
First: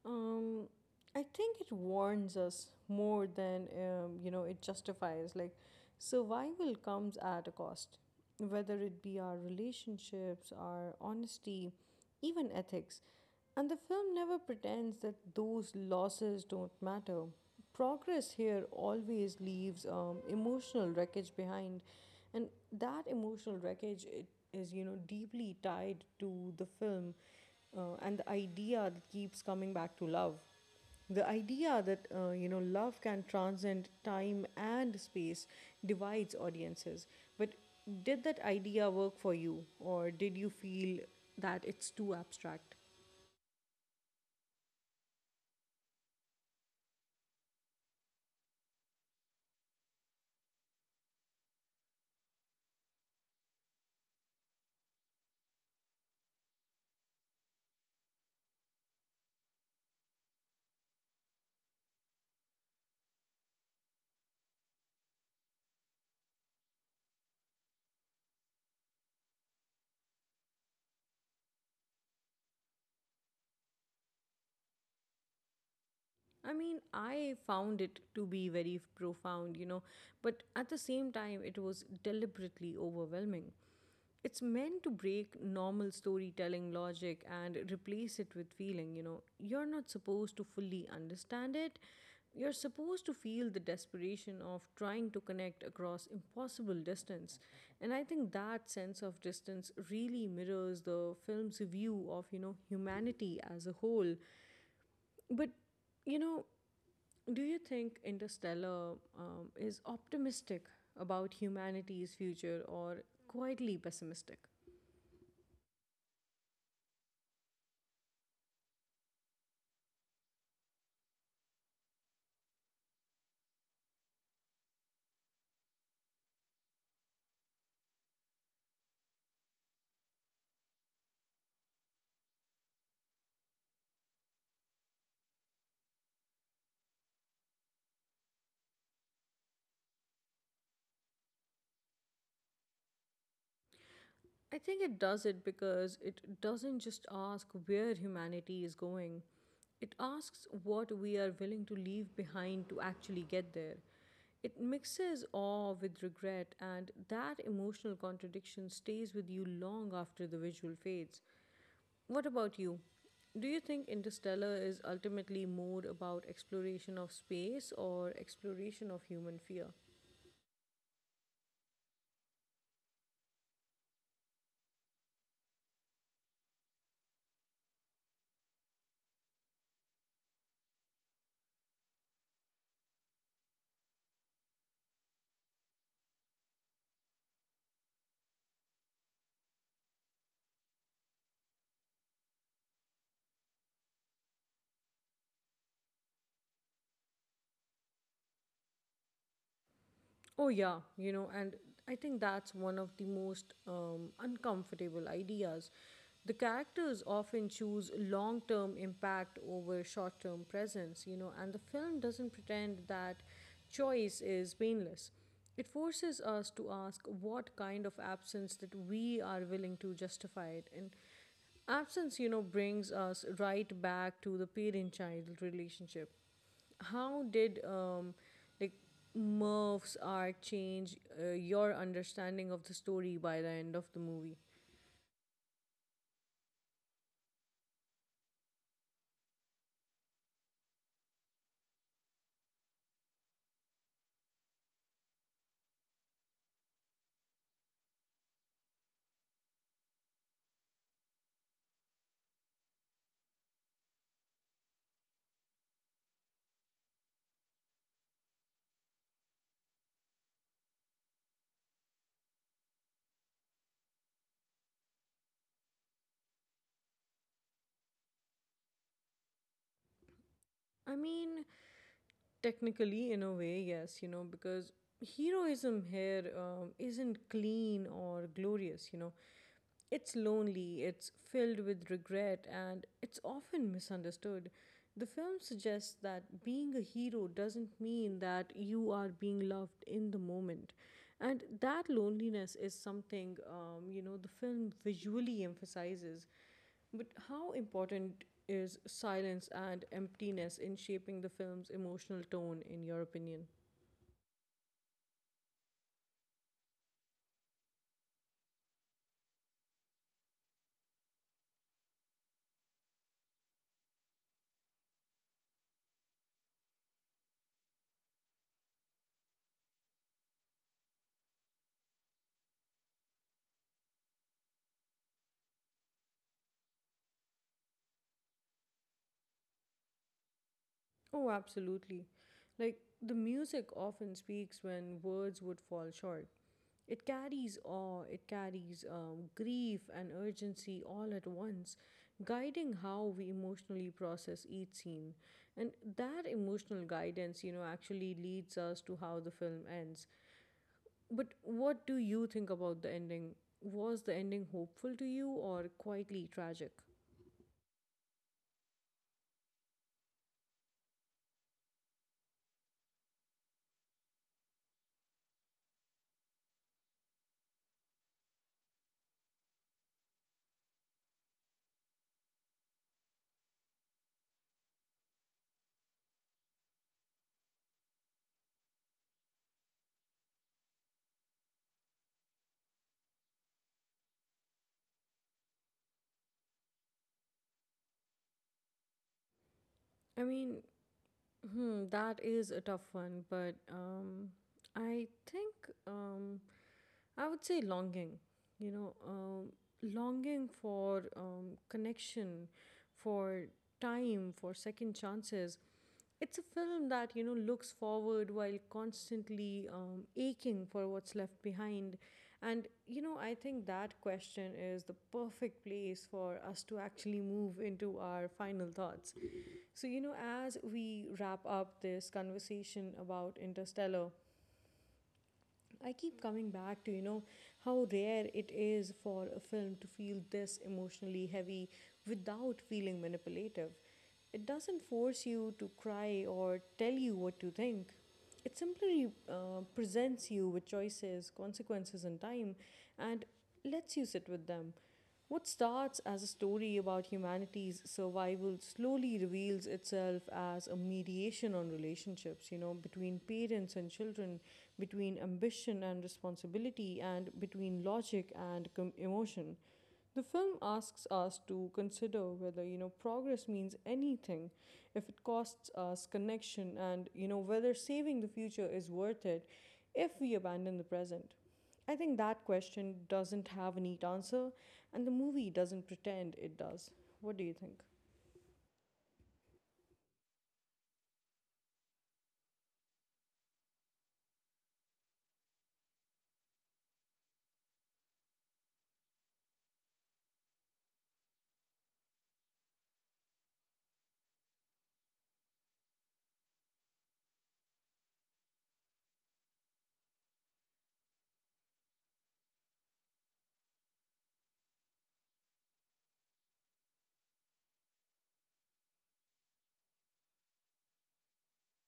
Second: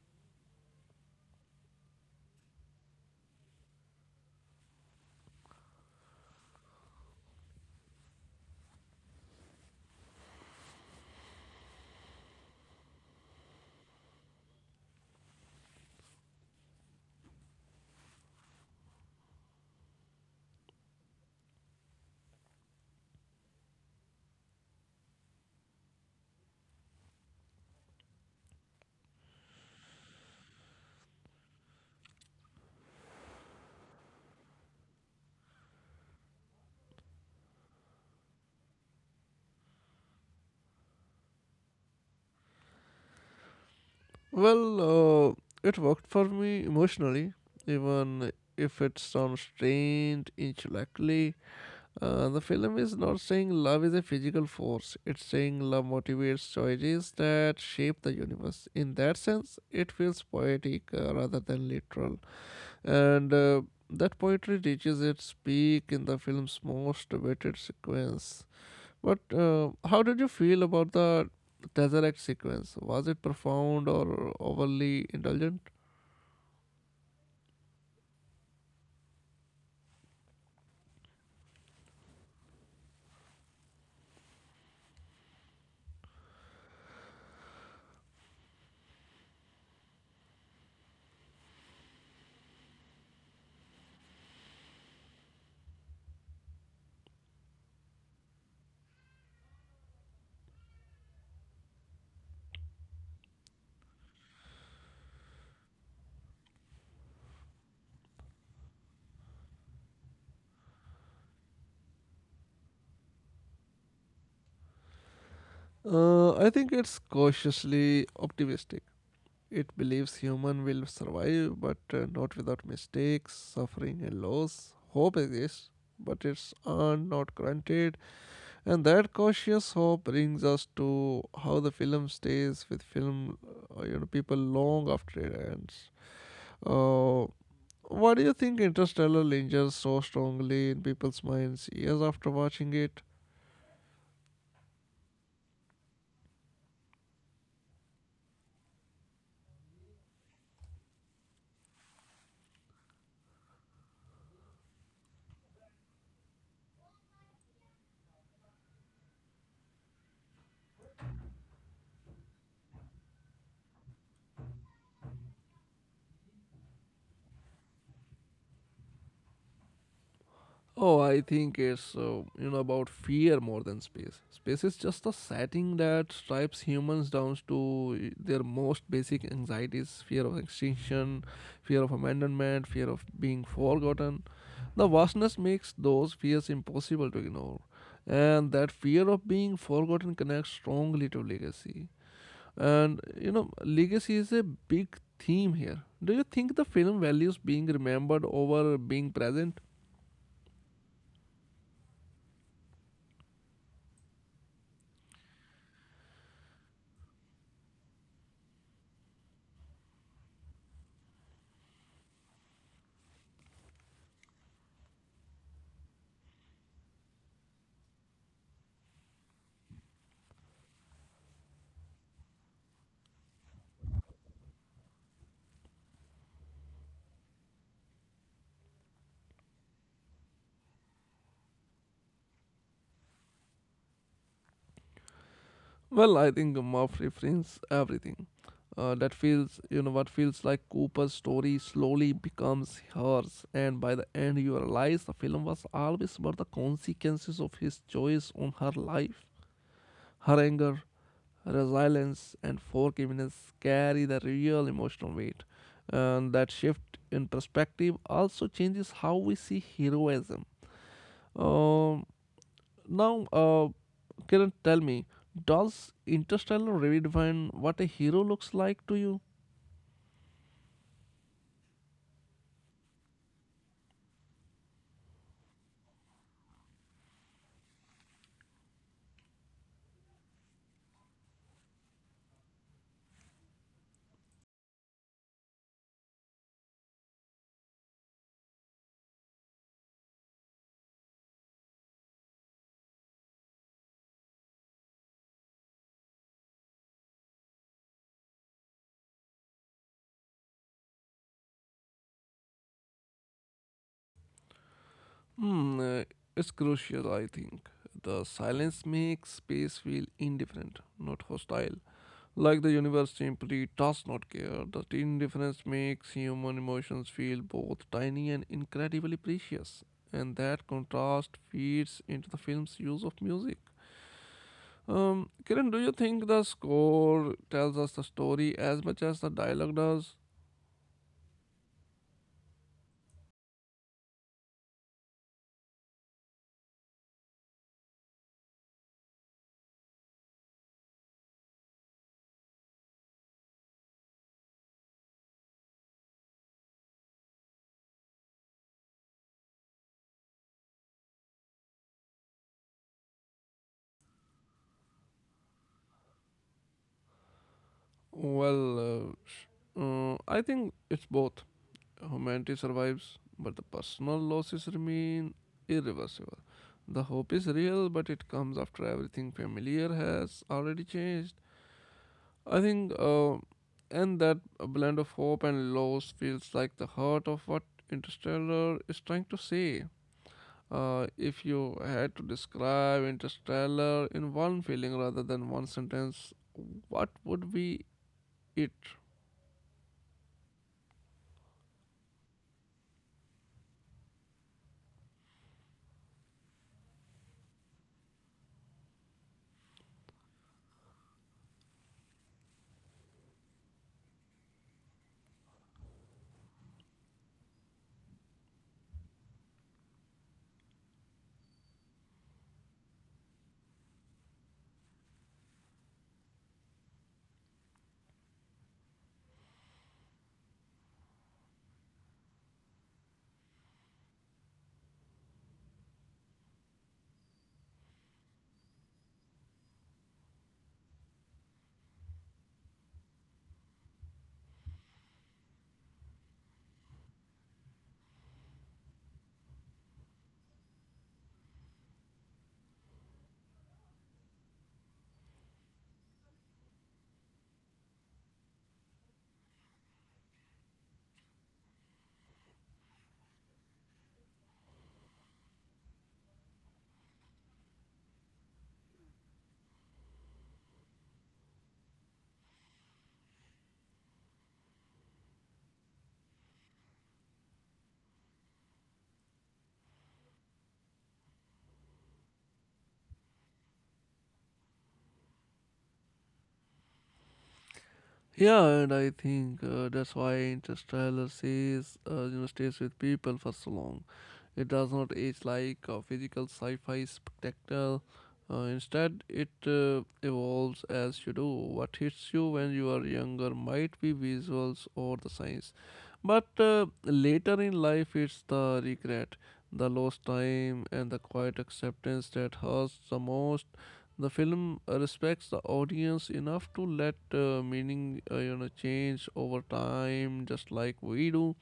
S1: Um, I think it warns us more than you know, it justifies. Like survival comes at a cost, whether it be our relationships, our honesty, even ethics. And the film never pretends that those losses don't matter. Progress here always leaves emotional wreckage behind, and that emotional wreckage, it is, you know, deeply tied to the film. And the idea that keeps coming back to love, the idea that you know, love can transcend time and space divides audiences. But did that idea work for you, or did you feel that it's too abstract?
S2: Well, it worked for me emotionally, even if it sounds strange intellectually. The film is not saying love is a physical force. It's saying love motivates choices that shape the universe. In that sense, it feels poetic rather than literal. And that poetry reaches its peak in the film's most awaited sequence. But how did you feel about the Tesseract sequence? Was it profound or overly indulgent?
S1: I mean, I found it to be very profound, you know, but at the same time, it was deliberately overwhelming. It's meant to break normal storytelling logic and replace it with feeling. You know, you're not supposed to fully understand it, you're supposed to feel the desperation of trying to connect across impossible distance. And I think that sense of distance really mirrors the film's view of, you know, humanity as a whole. But you know, do you think Interstellar is optimistic about humanity's future or quietly pessimistic?
S2: I think it's cautiously optimistic. It believes human will survive, but not without mistakes, suffering, and loss. Hope exists, but it's earned, not granted. And that cautious hope brings us to how the film stays with film, people long after it ends. Uh, why do you think Interstellar lingers so strongly in people's minds years after watching it?
S1: I think it does it because it doesn't just ask where humanity is going, it asks what we are willing to leave behind to actually get there. It mixes awe with regret, and that emotional contradiction stays with you long after the visual fades. What about you? Do you think Interstellar is ultimately more about exploration of space or exploration of human fear?
S2: Oh, I think it's about fear more than space. Space is just a setting that strips humans down to their most basic anxieties: fear of extinction, fear of abandonment, fear of being forgotten. The vastness makes those fears impossible to ignore, and that fear of being forgotten connects strongly to legacy. And you know, legacy is a big theme here. Do you think the film values being remembered over being present?
S1: Oh, yeah, you know, and I think that's one of the most uncomfortable ideas. The characters often choose long term impact over short term presence, you know, and the film doesn't pretend that choice is painless. It forces us to ask what kind of absence that we are willing to justify it. And absence, you know, brings us right back to the parent child relationship. How did um, like Murph's arc change your understanding of the story by the end of the movie?
S2: Well, I think Murph reframes everything. That feels, what feels like Cooper's story slowly becomes hers, and by the end, you realize the film was always about the consequences of his choice on her life. Her anger, resilience, and forgiveness carry the real emotional weight. And that shift in perspective also changes how we see heroism. Um, now, uh, Kiran, tell me, does Interstellar redefine what a hero looks like to you?
S1: I mean, technically, in a way, yes, you know, because heroism here isn't clean or glorious, you know. It's lonely, it's filled with regret, and it's often misunderstood. The film suggests that being a hero doesn't mean that you are being loved in the moment. And that loneliness is something, you know, the film visually emphasizes. But how important is silence and emptiness in shaping the film's emotional tone, in your opinion?
S2: Hmm, it's crucial, I think. The silence makes space feel indifferent, not hostile. Like the universe simply does not care. The indifference makes human emotions feel both tiny and incredibly precious. And that contrast feeds into the film's use of music. Kiran, do you think the score tells us the story as much as the dialogue does?
S1: Oh, absolutely. Like, the music often speaks when words would fall short. It carries awe, it carries grief and urgency all at once, guiding how we emotionally process each scene. And that emotional guidance, you know, actually leads us to how the film ends. But what do you think about the ending? Was the ending hopeful to you or quietly tragic?
S2: Well, I think it's both. Humanity survives, but the personal losses remain irreversible. The hope is real, but it comes after everything familiar has already changed. I think, and that a blend of hope and loss feels like the heart of what Interstellar is trying to say. If you had to describe Interstellar in one feeling rather than one sentence, what would be it?
S1: I mean, that is a tough one, but I think um, I would say longing, you know, longing for connection, for time, for second chances. It's a film that, you know, looks forward while constantly aching for what's left behind. And, you know, I think that question is the perfect place for us to actually move into our final thoughts. So, you know, as we wrap up this conversation about Interstellar, I keep coming back to, you know, how rare it is for a film to feel this emotionally heavy without feeling manipulative. It doesn't force you to cry or tell you what to think. It simply presents you with choices, consequences, and time and lets you sit with them. What starts as a story about humanity's survival slowly reveals itself as a mediation on relationships, you know, between parents and children, between ambition and responsibility, and between logic and emotion. The film asks us to consider whether you know progress means anything, if it costs us connection, and you know whether saving the future is worth it if we abandon the present. I think that question doesn't have a neat answer, and the movie doesn't pretend it does. What do you think?
S2: Yeah, and I think that's why Interstellar says, stays with people for so long. It does not age like a physical sci-fi spectacle. Instead, it evolves as you do. What hits you when you are younger might be visuals or the science, but later in life, it's the regret, the lost time, and the quiet acceptance that hurts the most. The film respects the audience enough to let meaning, change over time, just like we do.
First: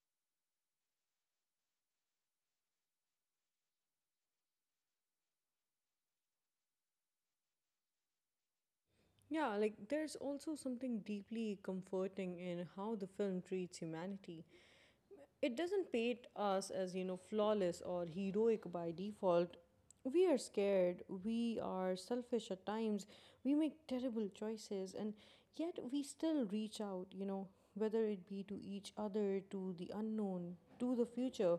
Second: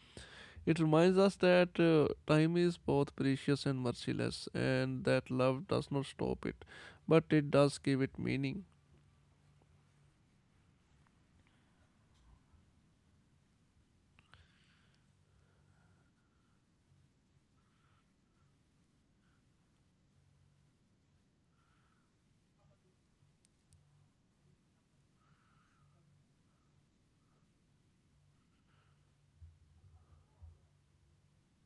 S2: It reminds us that time is both precious and merciless, and that love does not stop it, but it does give it meaning.
S1: Yeah, like there's also something deeply comforting in how the film treats humanity. It doesn't paint us as, you know, flawless or heroic by default. We are scared, we are selfish at times, we make terrible choices, and yet we still reach out, you know, whether it be to each other, to the unknown, to the future.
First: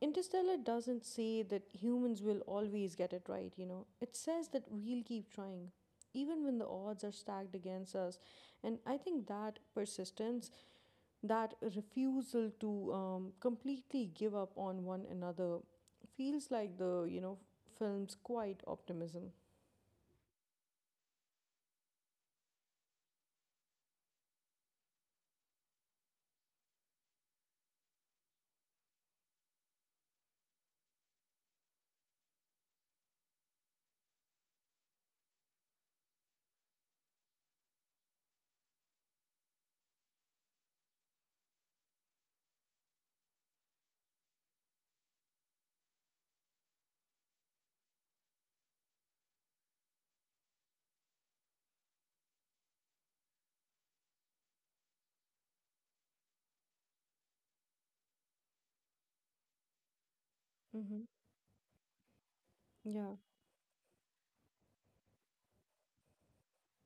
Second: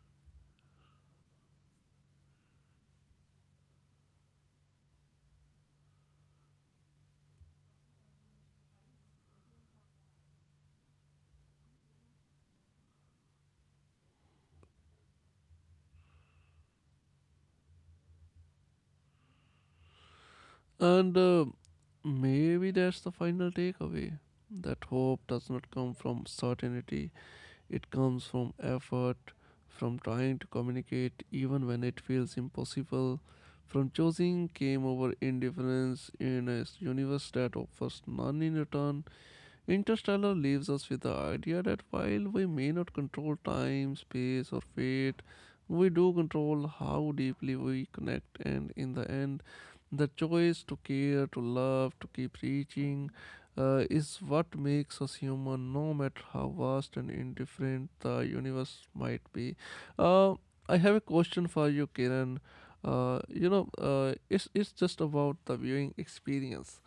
S1: Interstellar doesn't say that humans will always get it right, you know, it says that we'll keep trying even when the odds are stacked against us. And I think that persistence, that refusal to completely give up on one another, feels like the, you know, film's quiet optimism.
S2: And maybe that's the final takeaway that hope does not come from certainty, it comes from effort, from trying to communicate even when it feels impossible, from choosing came over indifference in a universe that offers none in return. Interstellar leaves us with the idea that while we may not control time, space, or fate, we do control how deeply we connect, and in the end, the choice to care, to love, to keep reaching is what makes us human, no matter how vast and indifferent the universe might be. Uh, I have a
S1: Mm-hmm.
S2: question for you, Kiran.
S1: Yeah.
S2: It's just about the viewing experience.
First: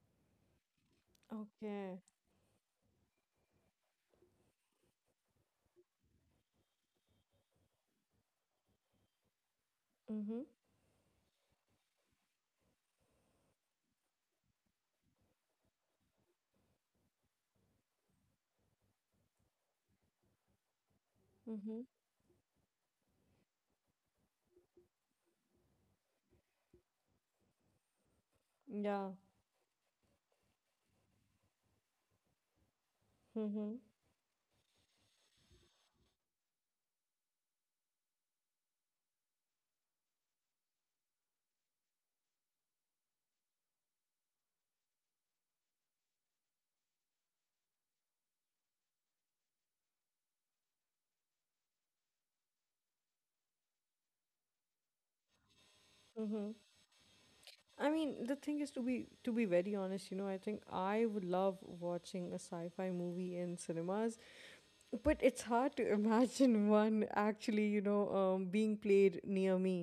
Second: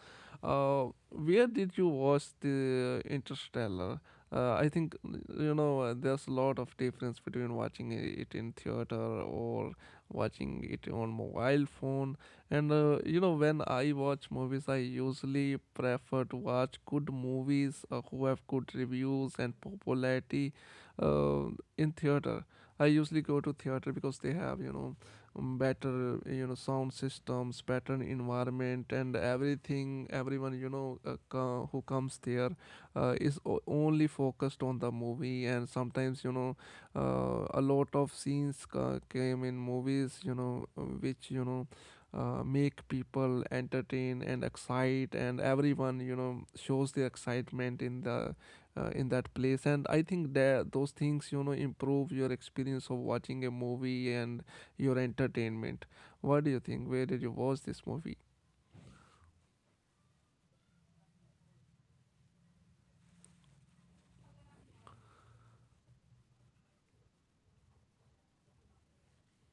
S2: Where did you
S1: Okay.
S2: watch the Interstellar? I think there's a lot of difference between watching it in theater or
S1: Mm-hmm.
S2: watching it on mobile phone. And when I watch movies, I usually prefer to watch good movies who have good reviews and popularity
S1: Mm-hmm.
S2: uh, in theater. I usually go to theater because they have better sound systems, better
S1: Yeah.
S2: environment and everything, everyone who comes there
S1: Mm-hmm.
S2: only focused on the movie, and sometimes a lot of scenes came in movies which make people entertain and excite, and everyone shows the excitement in the in that place, and I think that those things improve your experience of watching a movie and your entertainment.
S1: Mm-hmm.
S2: What do you think? Where did you
S1: I
S2: watch this
S1: mean, the
S2: movie?
S1: thing is, to be very honest, you know, I think I would love watching a sci-fi movie in cinemas, but it's hard to imagine one actually, you know, being played near me.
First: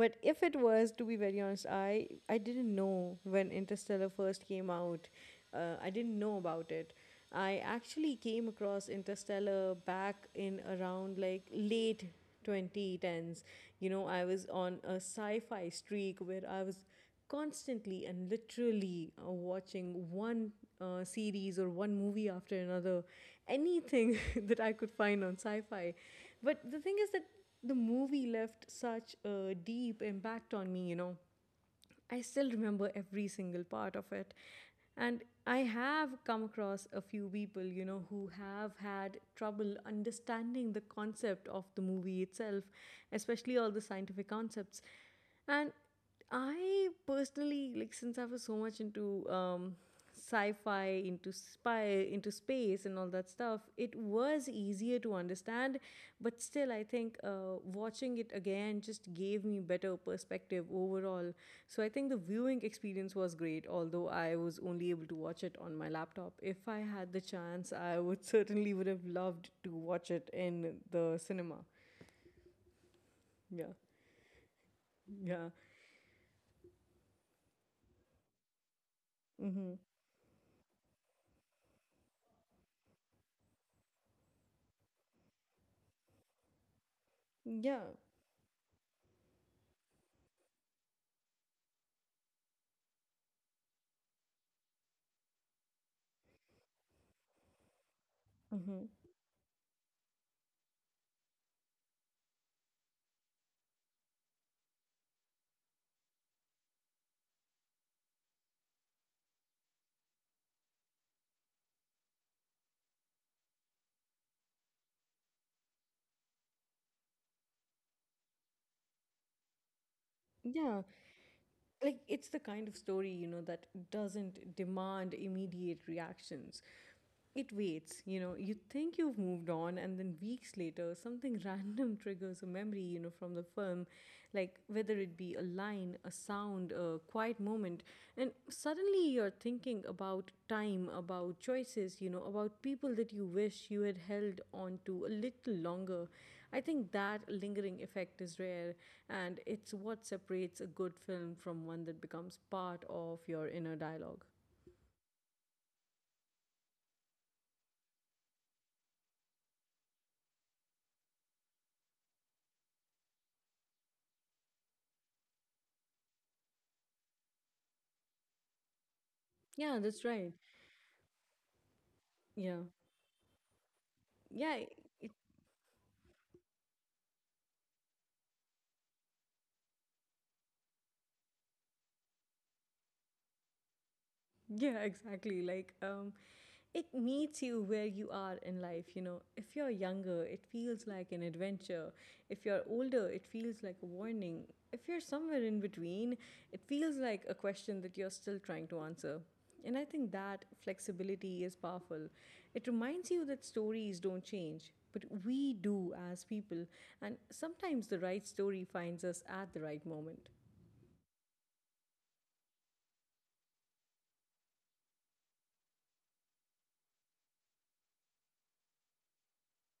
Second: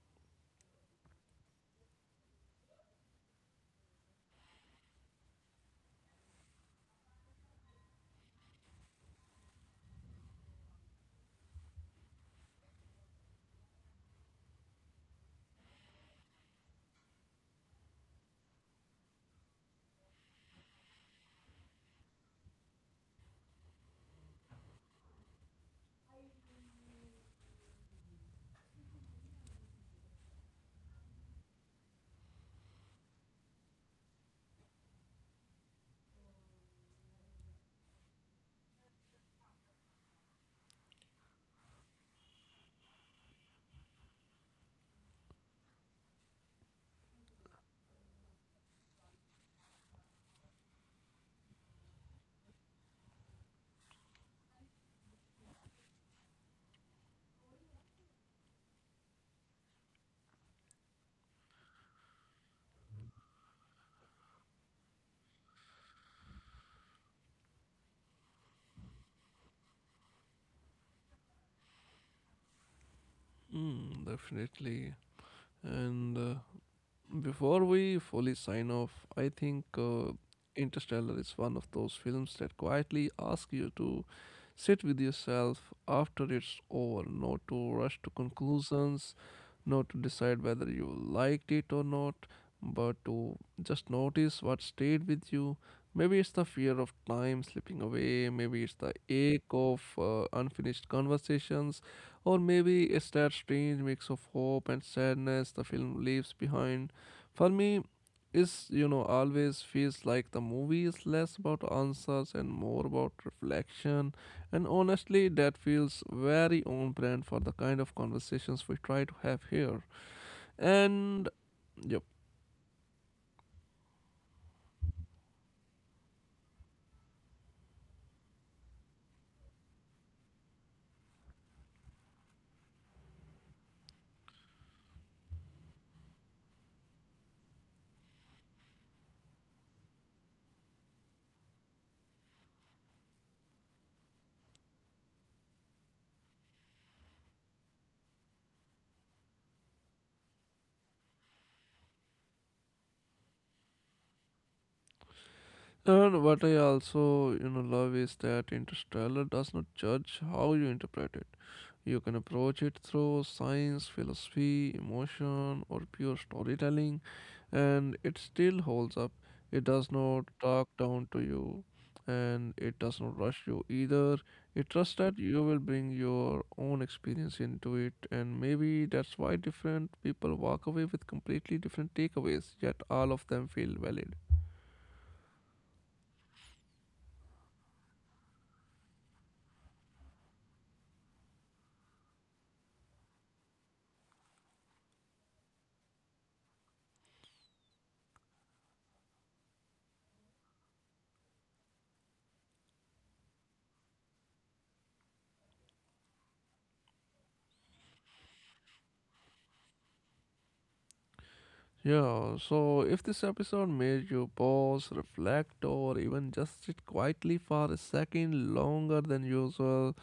S1: But if it was, to be very honest, I didn't know when Interstellar first came out. I didn't know about it. I actually came across Interstellar back in around like late 2010s. You know, I was on a sci-fi streak where I was constantly and literally watching one series or one movie after another, anything that I could find on sci fi. But the thing is that the movie left such a deep impact on me, you know. I still remember every single part of it. And I have come across a few people, you know, who have had trouble understanding the concept of the movie itself, especially all the scientific concepts. And I personally, like, since I was so much into sci-fi, into spy, into space and all that stuff, it was easier to understand. But still, I think watching it again just gave me better perspective overall. So I think the viewing experience was great, although I was only able to watch it on my laptop. If I had the chance, I would certainly would have loved to watch it in the cinema. Yeah.
S2: Mm, definitely.
S1: Yeah.
S2: And before we fully sign off, I think
S1: Mm-hmm.
S2: Interstellar is one of those films that quietly ask you to sit with yourself after it's over, not to rush
S1: Yeah.
S2: to conclusions, not to decide whether you liked it or not, but to just notice what stayed with you. Maybe it's the fear of time slipping away, maybe it's the
S1: Mm-hmm.
S2: ache of unfinished conversations, or maybe it's that strange mix of hope and sadness the film leaves behind. For me, it's always feels like the movie is less about answers and more about reflection, and honestly, that feels very on brand for the kind of conversations we try to have here.
S1: Yeah,
S2: And yep.
S1: like it's the kind of story, you know, that doesn't demand immediate reactions. It waits. You know, you think you've moved on, and then weeks later something random triggers a memory, you know, from the film, like whether it be a line, a sound, a quiet moment. And suddenly you're thinking about time, about choices, you know, about people that you wish you had held on to a little longer. I think that lingering effect is rare, and it's what separates a good film from one that becomes part of your inner dialogue.
S2: And what I also, love is that Interstellar does not judge how you interpret it. You can approach it through science, philosophy, emotion, or pure storytelling, and it still holds up. It does
S1: Yeah,
S2: not
S1: that's right.
S2: talk down to you, and it
S1: Yeah.
S2: does not rush you either. It
S1: Yeah,
S2: trusts that
S1: it,
S2: you will bring your own experience into it, and maybe that's why different people walk away with completely different takeaways, yet all of them feel valid.
S1: yeah, exactly. Like, it meets you where you are in life. You know, if you're younger it feels like an adventure, if you're older it feels like a warning, if you're somewhere in between it feels like a question that you're still trying to answer. And I think that flexibility is powerful. It reminds you that stories don't change but we do as people, and sometimes the right story finds us at the right moment.
S2: Yeah, so if this episode made you pause, reflect, or even just sit quietly for a second longer than usual,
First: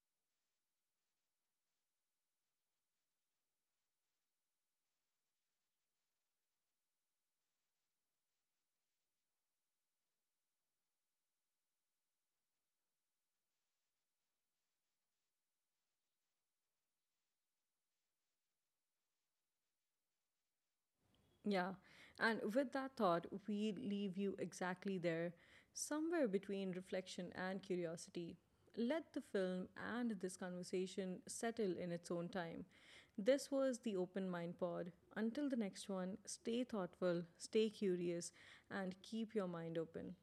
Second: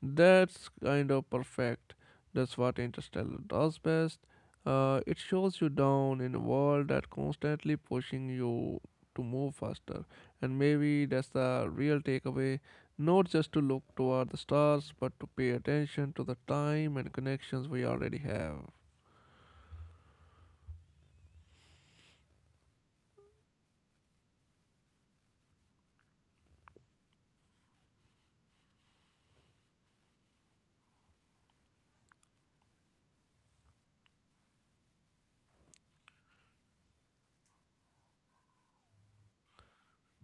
S2: that's kind of perfect. That's what Interstellar does best. It shows you down in a world that constantly pushing you to move faster. And maybe that's the real takeaway, not just to look toward the stars, but to pay attention to the time and connections we already have.
S1: Yeah. And with that thought, we leave you exactly there, somewhere between reflection and curiosity. Let the film and this conversation settle in its own time. This was the Open Mind Pod. Until the next one, stay thoughtful, stay curious, and keep your mind open.